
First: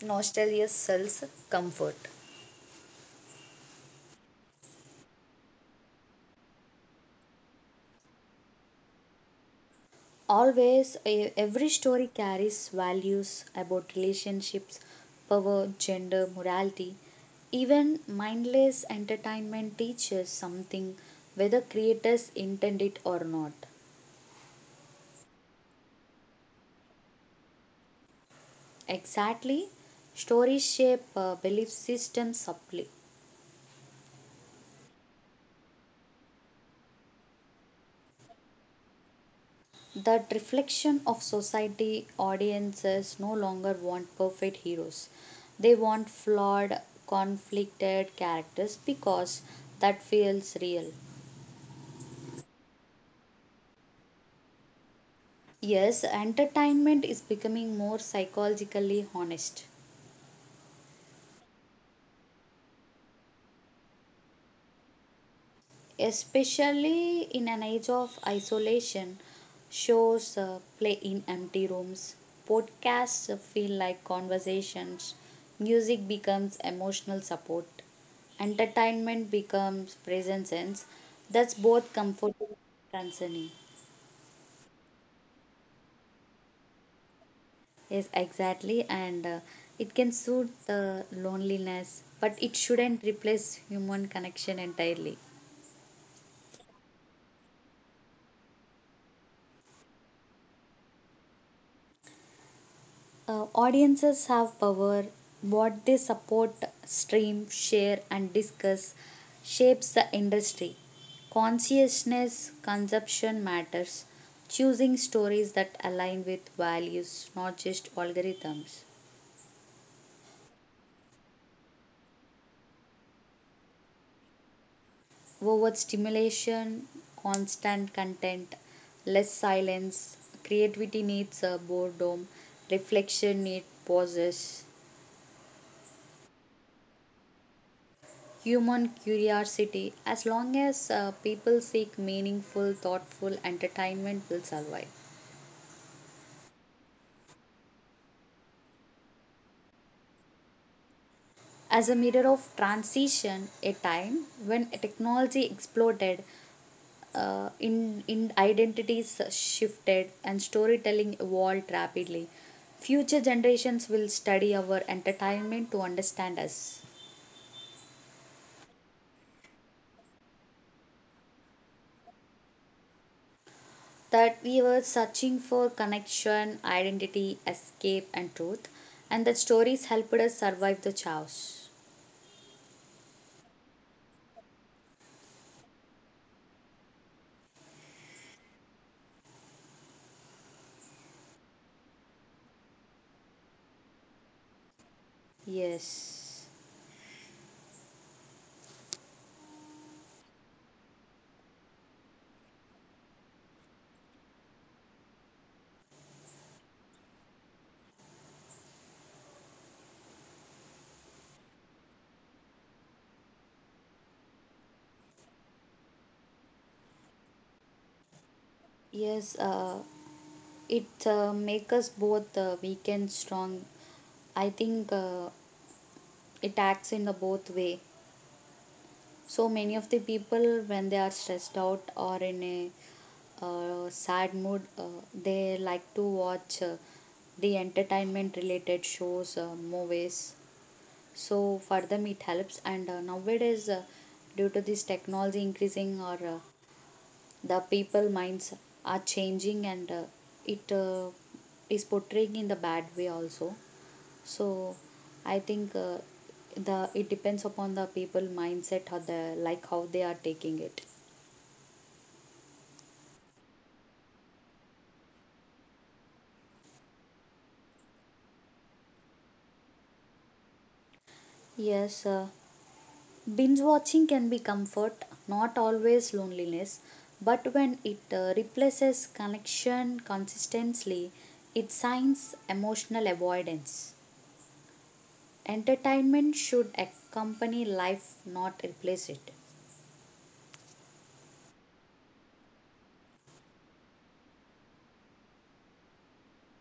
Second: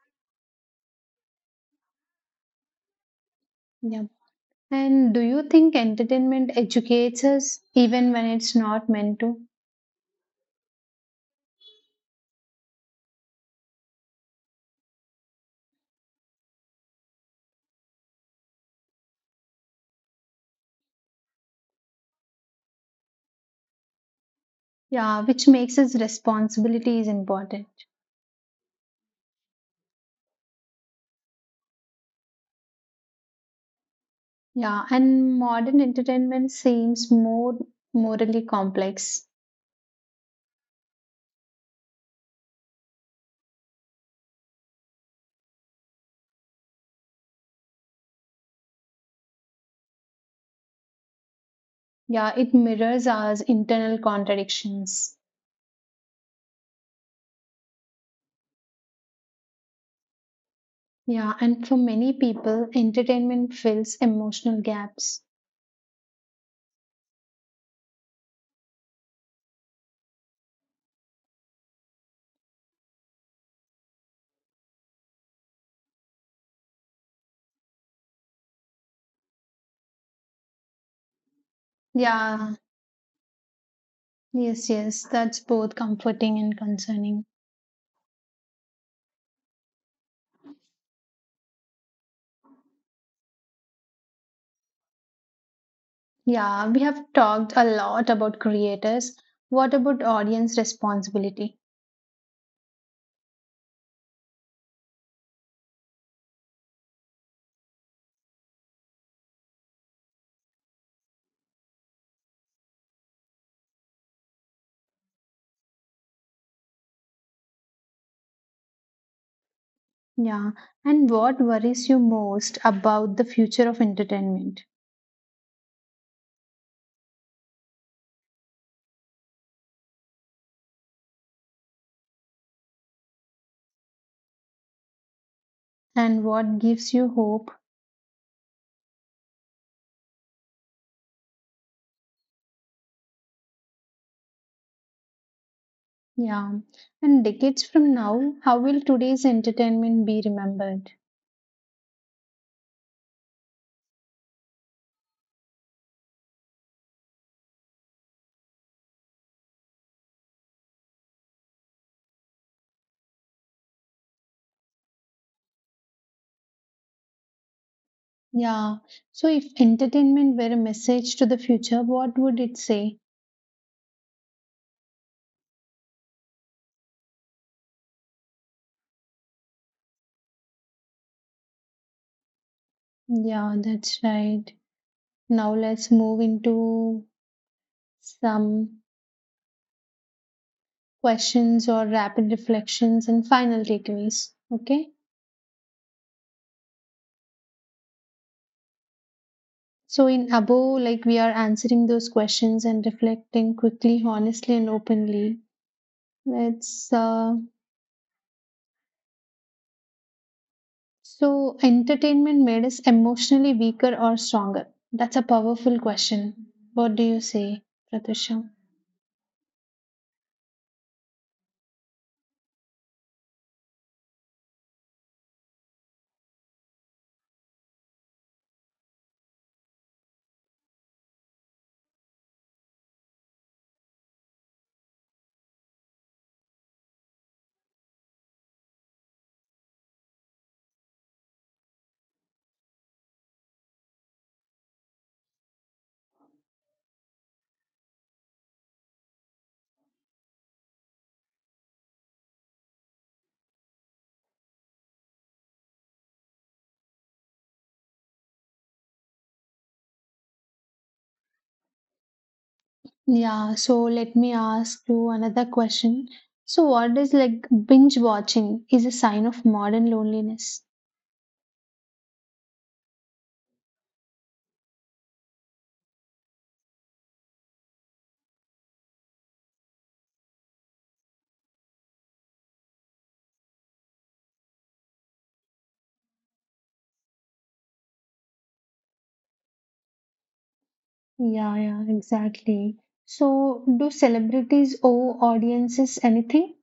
Nostalgia sells comfort. Yeah. And do you think entertainment educates us even when it's not meant to? Always, e- every story carries values about relationships, power, gender, morality. Even mindless entertainment teaches something, whether creators intend it or not. Yeah, which makes its responsibility is important. Exactly. Stories shape uh, belief systems subtly. Yeah, and modern entertainment seems more morally complex. That reflection of society, audiences no longer want perfect heroes. They want flawed, conflicted characters because that feels real. Yeah, it mirrors our internal contradictions. Yes, entertainment is becoming more psychologically honest. Yeah, and for many people, entertainment fills emotional gaps. Especially in an age of isolation, shows uh, play in empty rooms, podcasts feel like conversations, music becomes emotional support, entertainment becomes present sense. That's both comforting Yeah, and concerning. yes, yes, that's both comforting and concerning. Yes exactly, and uh, it can soothe the loneliness, but it shouldn't replace human connection entirely. Yeah, we have talked a lot about creators. What about audience responsibility? Uh, audiences have power. What they support, stream, share, and discuss shapes the industry. Consciousness consumption matters. Choosing stories that align with values, not just algorithms. Yeah, and what worries you most about the future of entertainment? Over stimulation, constant content, less silence. Creativity needs uh, boredom. Reflection needs pauses. And what gives you hope? Human curiosity, as long as uh, people seek meaningful, thoughtful entertainment, will survive. Yeah, and decades from now, how will today's entertainment be remembered? As a mirror of transition, a time when technology exploded, uh, in, in identities shifted, and storytelling evolved rapidly, future generations will study our entertainment to understand us. Yeah, so if entertainment were a message to the future, what would it say? That we were searching for connection, identity, escape, and truth, and that stories helped us survive the chaos. Yeah, that's right. Now let's move into some questions or rapid reflections and final takeaways. Okay, Yes, so in above, like we are answering those questions and reflecting quickly, honestly, and openly. Let's uh, So, entertainment made us emotionally weaker or stronger? That's a powerful question. What do you say, Pratusha? yes, uh, it uh, make us both uh, weak and strong. I think uh, it acts in the both way. So many of the people, when they are stressed out or in a uh, sad mood, uh, they like to watch uh, the entertainment related shows, uh, movies. So for them, it helps. And uh, nowadays, uh, due to this technology increasing or uh, the people minds are changing and uh, it uh, is portraying in the bad way also, so i think uh, the it depends upon the people mindset, how the, like how they are taking it. Yeah, so let me ask you another question. So, what is like binge watching is a sign of modern loneliness? Yes, uh, binge watching can be comfort, not always loneliness, but when it uh, replaces connection consistently, it signs emotional avoidance. Entertainment should accompany life, not replace it. Yeah, yeah, exactly. So, do celebrities owe audiences anything?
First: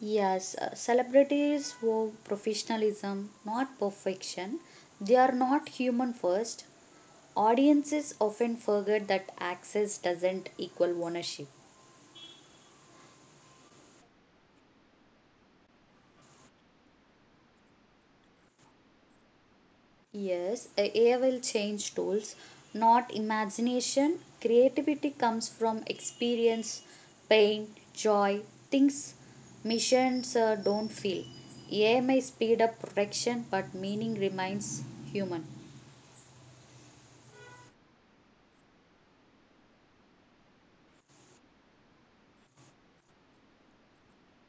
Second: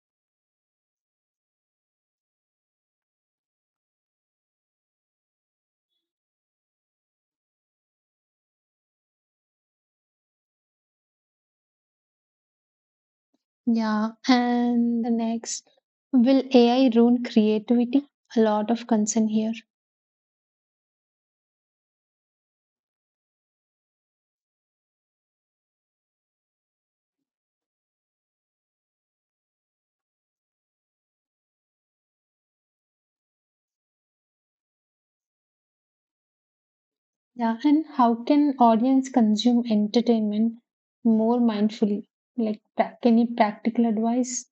Yes, uh, celebrities vow professionalism, not perfection. They are not human first. Audiences often forget that access doesn't equal ownership. Yeah, and the next, will A I ruin creativity? A lot of concern here. Yes, uh, A I will change tools, not imagination. Creativity comes from experience, pain, joy, things missions uh, don't feel. A I may speed up production, but meaning remains human. Yeah, and how can audience consume entertainment more mindfully? Like, pra- any practical advice?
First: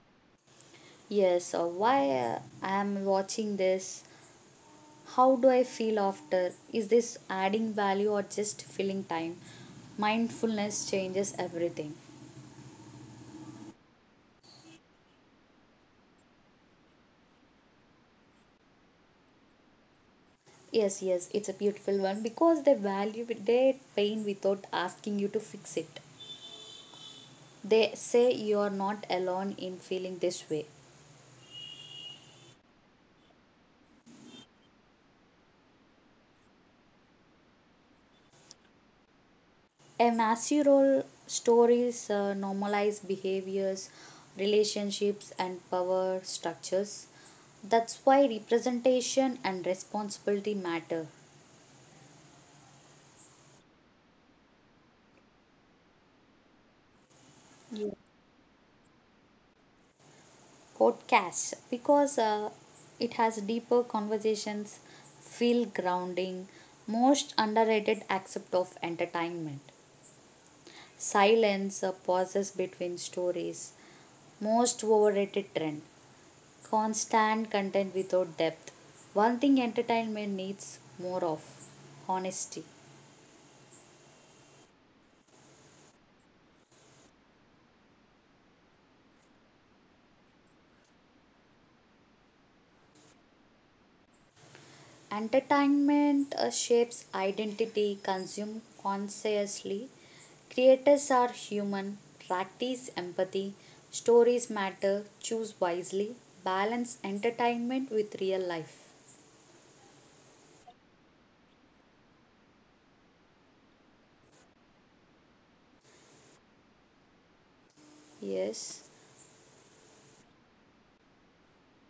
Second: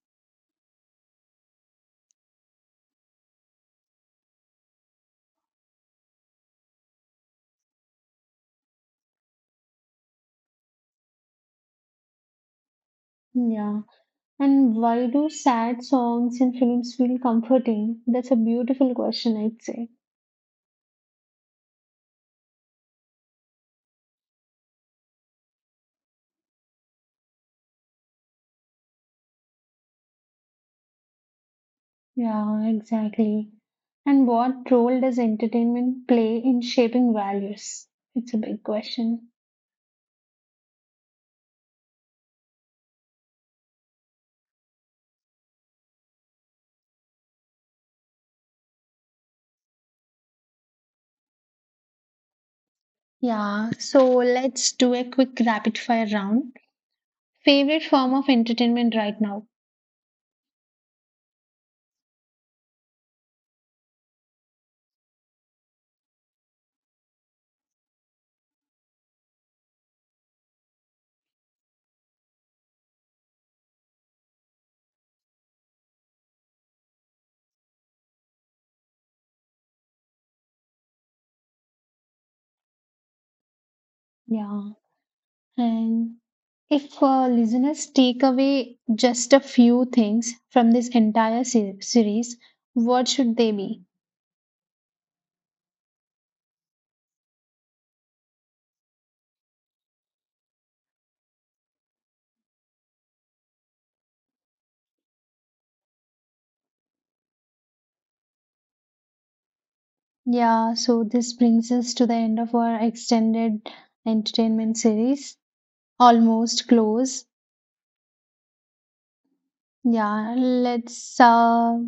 Yes, or why uh, I am watching this? How do I feel after? Is this adding value or just filling time? Mindfulness changes everything. Yeah. And why do sad songs in films feel comforting? That's a beautiful question, I'd say. Yes, yes, it's a beautiful one because they value their pain without asking you to fix it. They say you are not alone in feeling this way. Yeah, exactly. And what role does entertainment play in shaping values? It's a big question. A massive role, stories uh, normalize behaviors, relationships, and power structures. That's why representation and responsibility matter. Yeah, so let's do a quick rapid fire round. Favorite Yeah. form of entertainment right now? Podcast, because uh, it has deeper conversations, feel grounding. Most underrated aspect of entertainment: silence, uh, pauses between stories. Most overrated trend: constant content without depth. One thing entertainment needs more of: honesty. Yeah. And if uh, listeners take away just a few things from this entire se- series, what should they be? Entertainment uh, shapes identity, consume consciously. Creators are human, practice empathy, stories matter, choose wisely, balance entertainment with real life. Yeah, so this brings us to the end of our extended entertainment series, almost close. Yes, Yeah, let's uh,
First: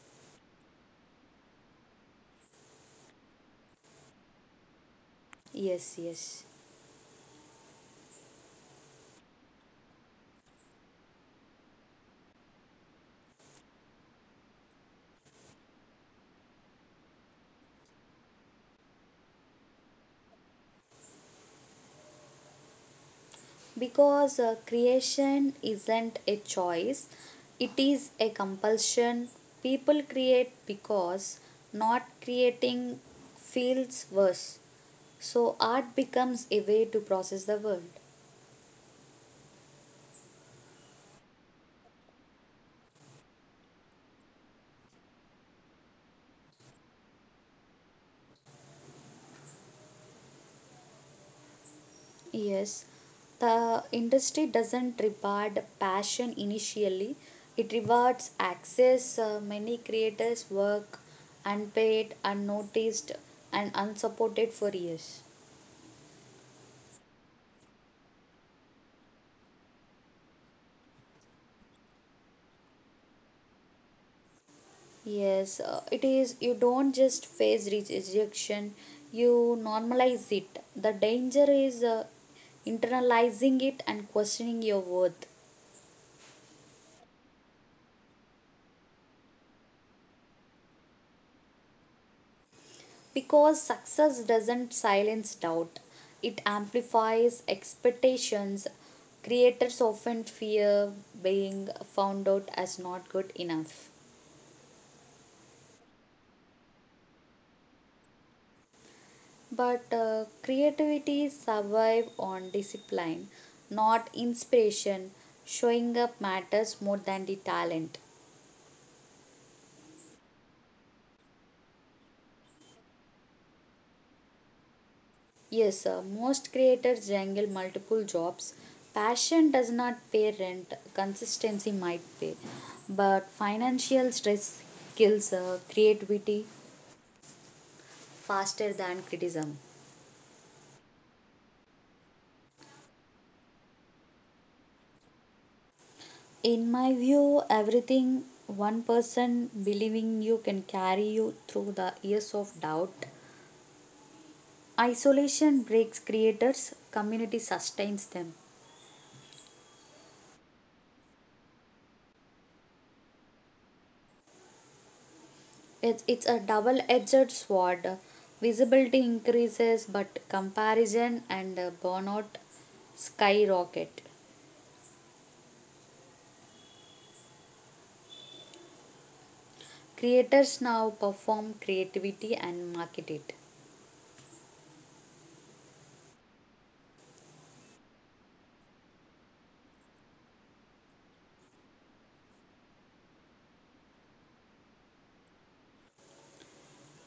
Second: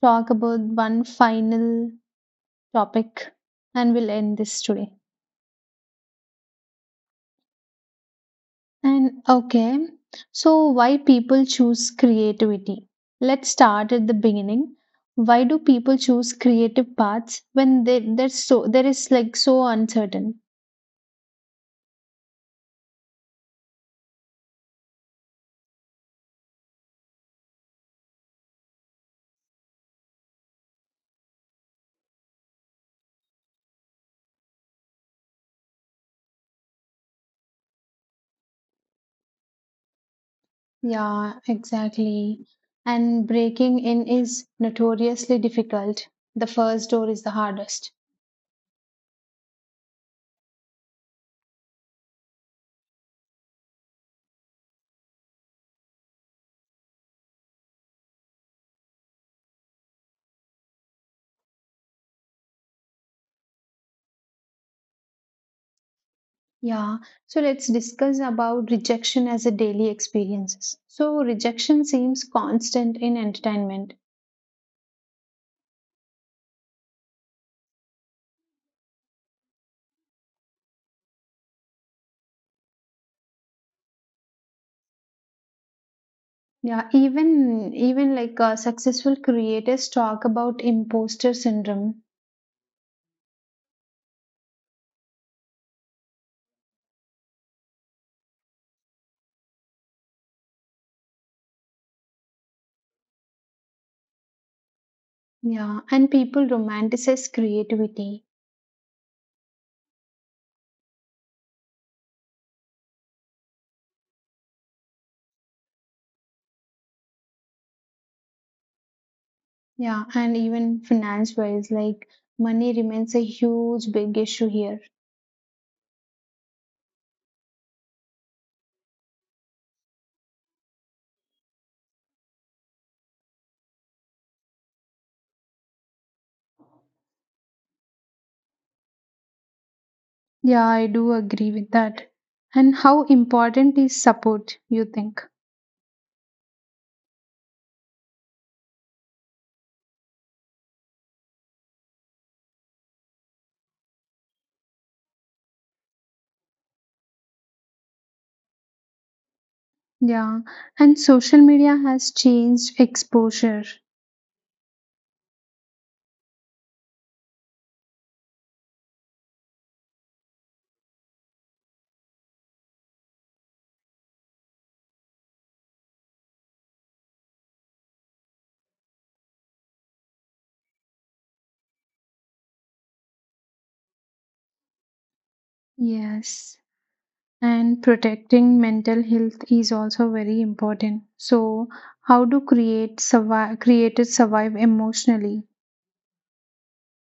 talk about one final topic and we'll end this today. yes, yes. And okay, so why people choose creativity? Let's start at the beginning. Why do people choose creative paths when they they're so there is like so uncertain? Because uh, creation isn't a choice, it is a compulsion. People create because not creating feels worse. So art becomes a way to process the world. Yeah, exactly. And breaking in is notoriously difficult. The first door is the hardest. Yes, the industry doesn't reward passion initially, it rewards access. Uh, many creators work unpaid, unnoticed, and unsupported for years. Yeah. So let's discuss about rejection as a daily experiences. So rejection seems constant in entertainment. Yes, uh, it is. You don't just face re- rejection, you normalize it. The danger is uh, internalizing it and questioning your worth. Yeah, even even like uh, successful creators talk about imposter syndrome. Because success doesn't silence doubt, it amplifies expectations. Creators often fear being found out as not good enough. Yeah, and people romanticize creativity. But uh, creativity survive on discipline, not inspiration. Showing up matters more than the talent. Yeah, and even finance wise, like money remains a huge big issue here. Yes, sir, most creators juggle multiple jobs. Passion does not pay rent, consistency might pay. But financial stress kills uh, creativity faster than criticism. Yeah, I do agree with that. And how important is support, you think? In my view, everything, one person believing you can carry you through the years of doubt. Isolation breaks creators, community sustains them. Yeah, and social media has changed exposure. It's, it's a double edged sword. Visibility increases, but comparison and uh, burnout skyrocket. Creators now perform creativity and market it. Yes. And protecting mental health is also very important. So how do create survive creators survive emotionally?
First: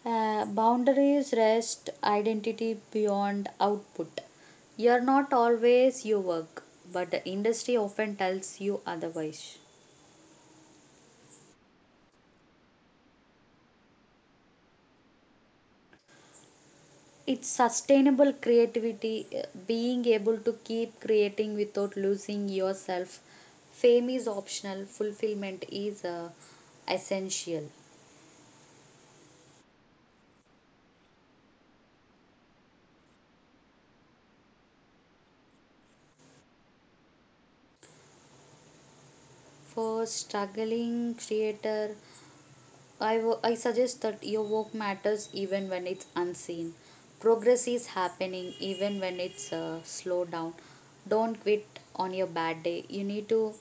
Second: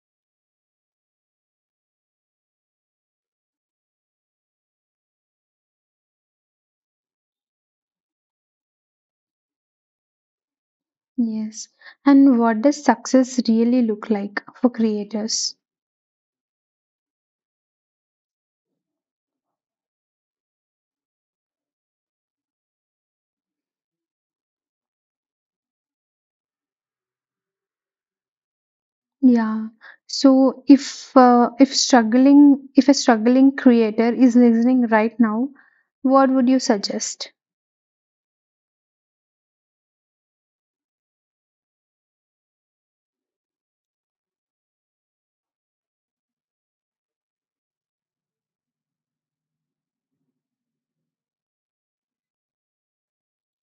Uh, boundaries, rest, identity beyond output. You're not always your work, but the industry often tells you otherwise. Yes. And what does success really look like for creators? It's sustainable creativity, uh, being able to keep creating without losing yourself. Fame is optional, fulfillment is uh, essential. Yeah, so if uh, if struggling if a struggling creator is listening right now, what would you suggest? For struggling creator, I wo- I suggest that your work matters even when it's unseen. Progress is happening even when it's uh, slow down. Don't quit. On your bad day you need to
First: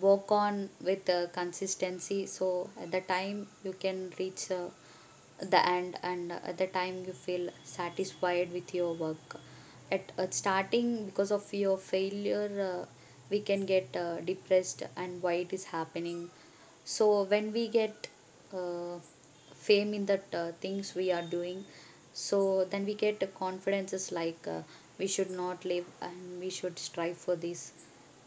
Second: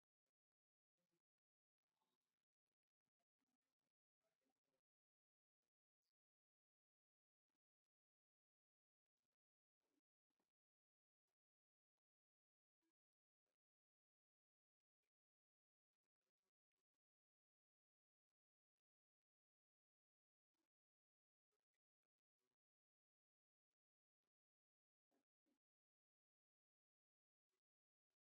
work on with uh, consistency, so at the time you can reach uh, the end and at the time you feel satisfied with your work. At, at starting, because of your failure, uh, we can get uh, depressed, and why it is happening. So when we get uh, fame in that uh, things we are doing, so then we get uh, confidences, like uh, we should not live and we should strive for this.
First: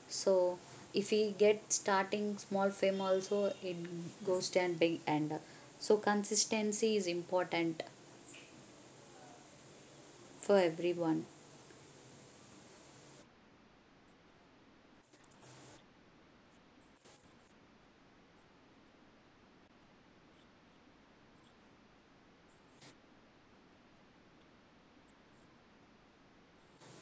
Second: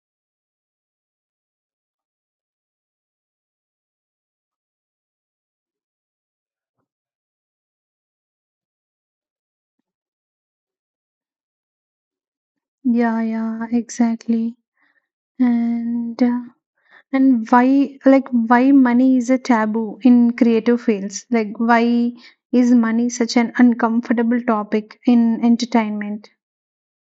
So if we get starting small fame also, it goes to and big and so consistency is important for everyone. Yeah, yeah, exactly. and uh, And why, like, why money is a taboo in creative fields? Like, why is money such an uncomfortable topic in entertainment?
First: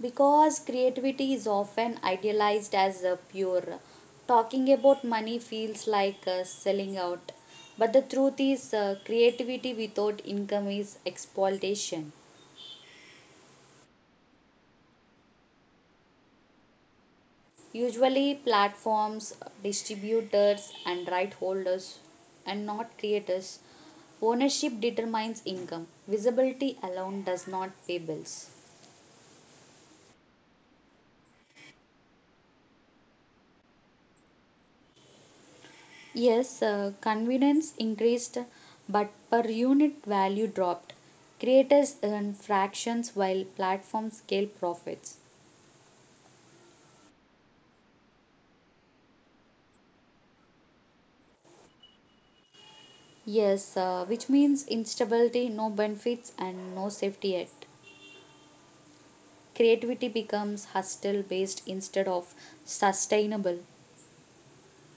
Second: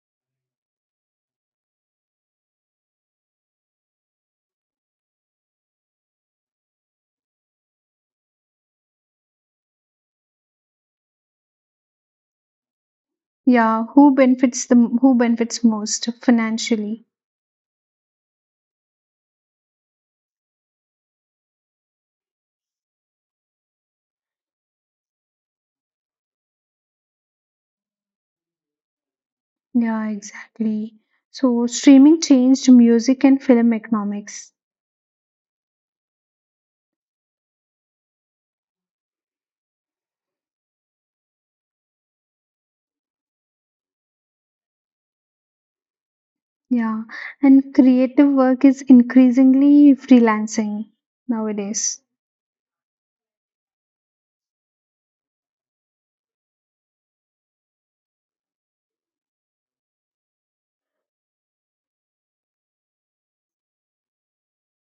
Because creativity is often idealized as a pure, talking about money feels like uh, selling out. But the truth is uh, creativity without income is exploitation. Yeah, who benefits the who benefits most financially? Usually platforms, distributors, and right holders, and not creators. Ownership determines income. Visibility alone does not pay bills. Yeah, exactly. So streaming changed music and film economics. Yes, uh, convenience increased, but per unit value dropped. Creators earn fractions while platforms scale profits. Yeah, and creative work is increasingly freelancing nowadays. Yes, uh, which means instability, no benefits, and no safety yet. Creativity becomes hostile based instead of sustainable.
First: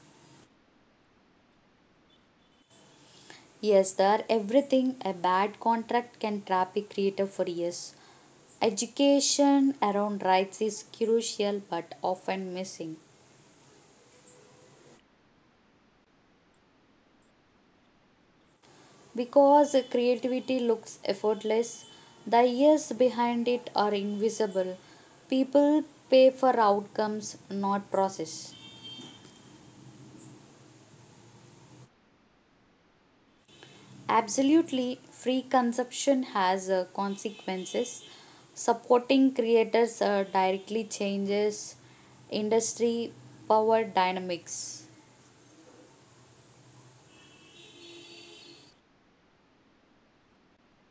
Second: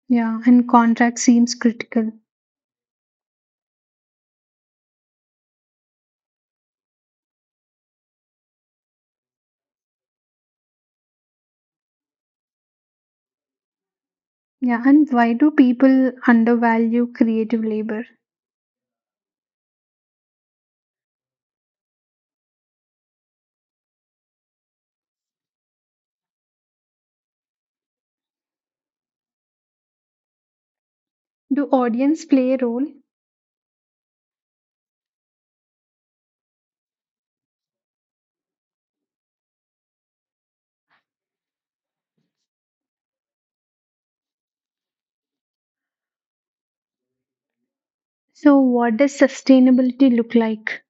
Yeah, and contract seems critical. Yes, there everything, a bad contract can trap a creator for years. Education around rights is crucial but often missing. Yeah, and why do people undervalue creative labor? Because creativity looks effortless. The years behind it are invisible. People pay for outcomes, not process. Do audience play a role? Absolutely, free consumption has uh, consequences. Supporting creators uh, directly changes industry power dynamics. So, what does sustainability look like?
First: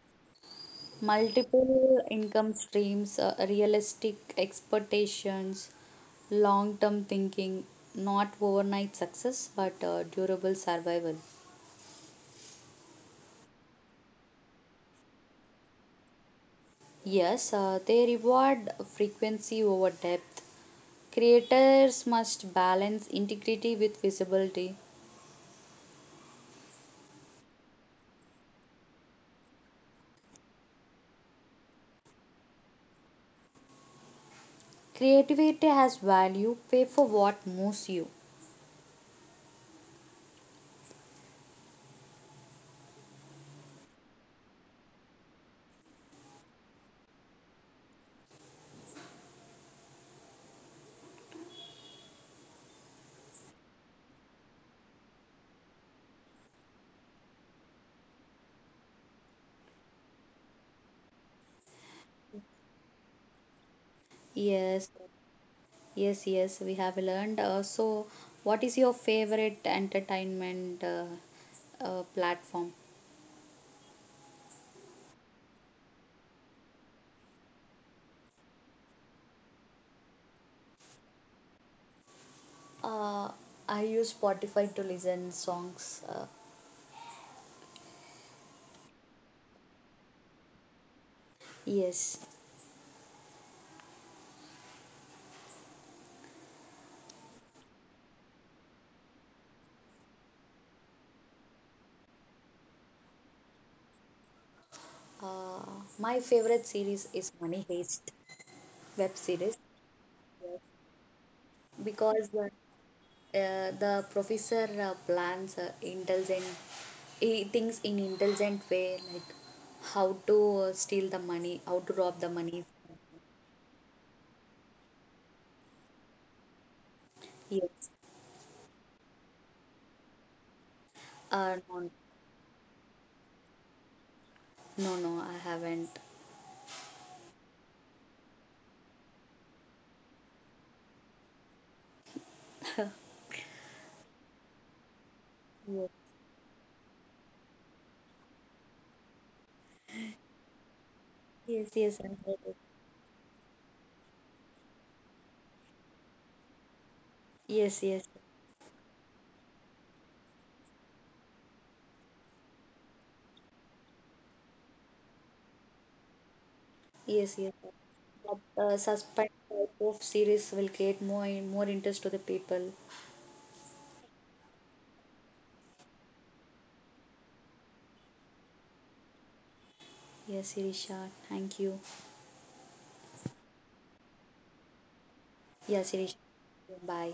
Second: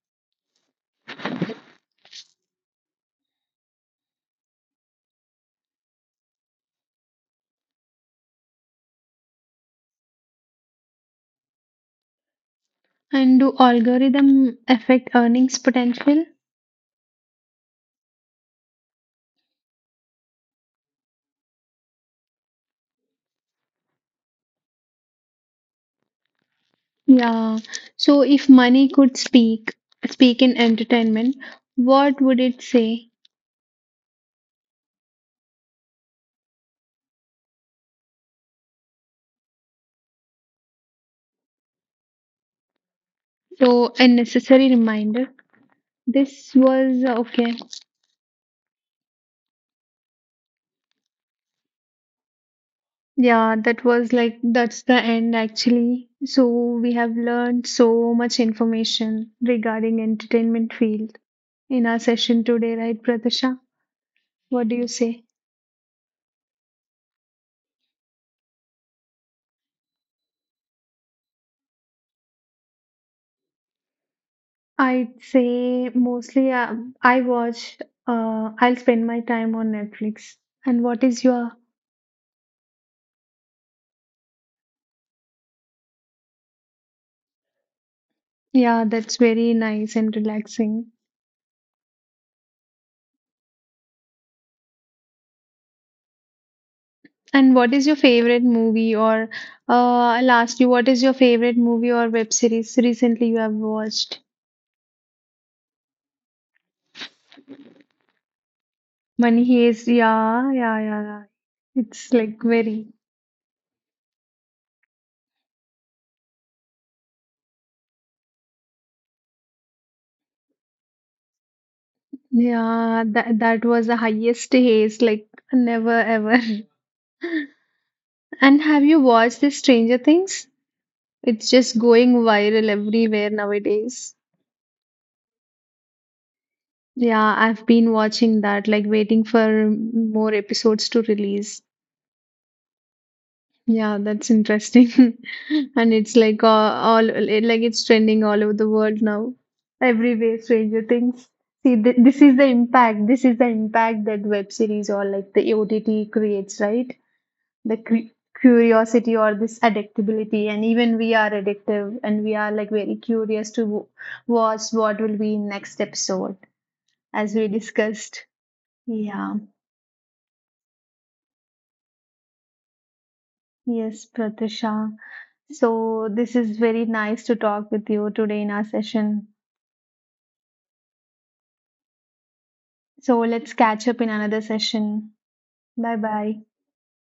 Multiple income streams, uh, realistic expectations, long term thinking, not overnight success but uh, durable survival. And do algorithm affect earnings potential? Yes, uh, they reward frequency over depth. Creators must balance integrity with visibility. Yeah. So, if money could speak, speak in entertainment, what would it say? Creativity has value, pay for what moves you. So, a necessary reminder. This was uh, okay. Yeah, that was like that's the end actually. So, we have learned so much information regarding entertainment field in our session today, right, Pratasha? What do you Yes, say? yes, yes, we have learned. Uh, so, what is your favorite entertainment uh, uh, platform? I'd say mostly uh, I watch, uh, I'll spend my time on Netflix. And what is your, Uh, I use Spotify to listen songs. Uh, yeah, that's very nice and relaxing. yes. And what is your favorite movie or uh, I'll ask you, what is your favorite movie or web series recently you have watched? Uh, my favorite series is Money Heist web Money series Heist, yeah, yeah, yeah, yeah. It's because uh, like very, uh, the professor uh, plans uh, intelligent, he thinks in intelligent way, like how to uh, steal the money, how to rob the money. yeah, that, that was the highest haste, like never ever. Yes. And have you watched the Stranger Things? It's Uh, just No, going viral everywhere nowadays. no, no, I haven't. Yeah, I've been watching that, like waiting for more episodes to release. Yeah, that's interesting. Yes, And it's like uh, all like it's trending all over the world now. Everywhere, Stranger Things. yes, See, th yes, I this is heard the it. impact. This is the impact that web series or like the O T T creates, right? The Yes, yes. cu- curiosity or this addictability, and even we are addictive and we are like very curious to w- watch what will be next episode as Yes, we yes. discussed. But uh, suspense Yeah, type of series will get more more interest to the people. yes, Pratisha. So this is very nice to talk with you today in our session. Yes, Sirisha. Thank you. So let's catch up in another session. Yes, Bye Sirisha. bye. Bye.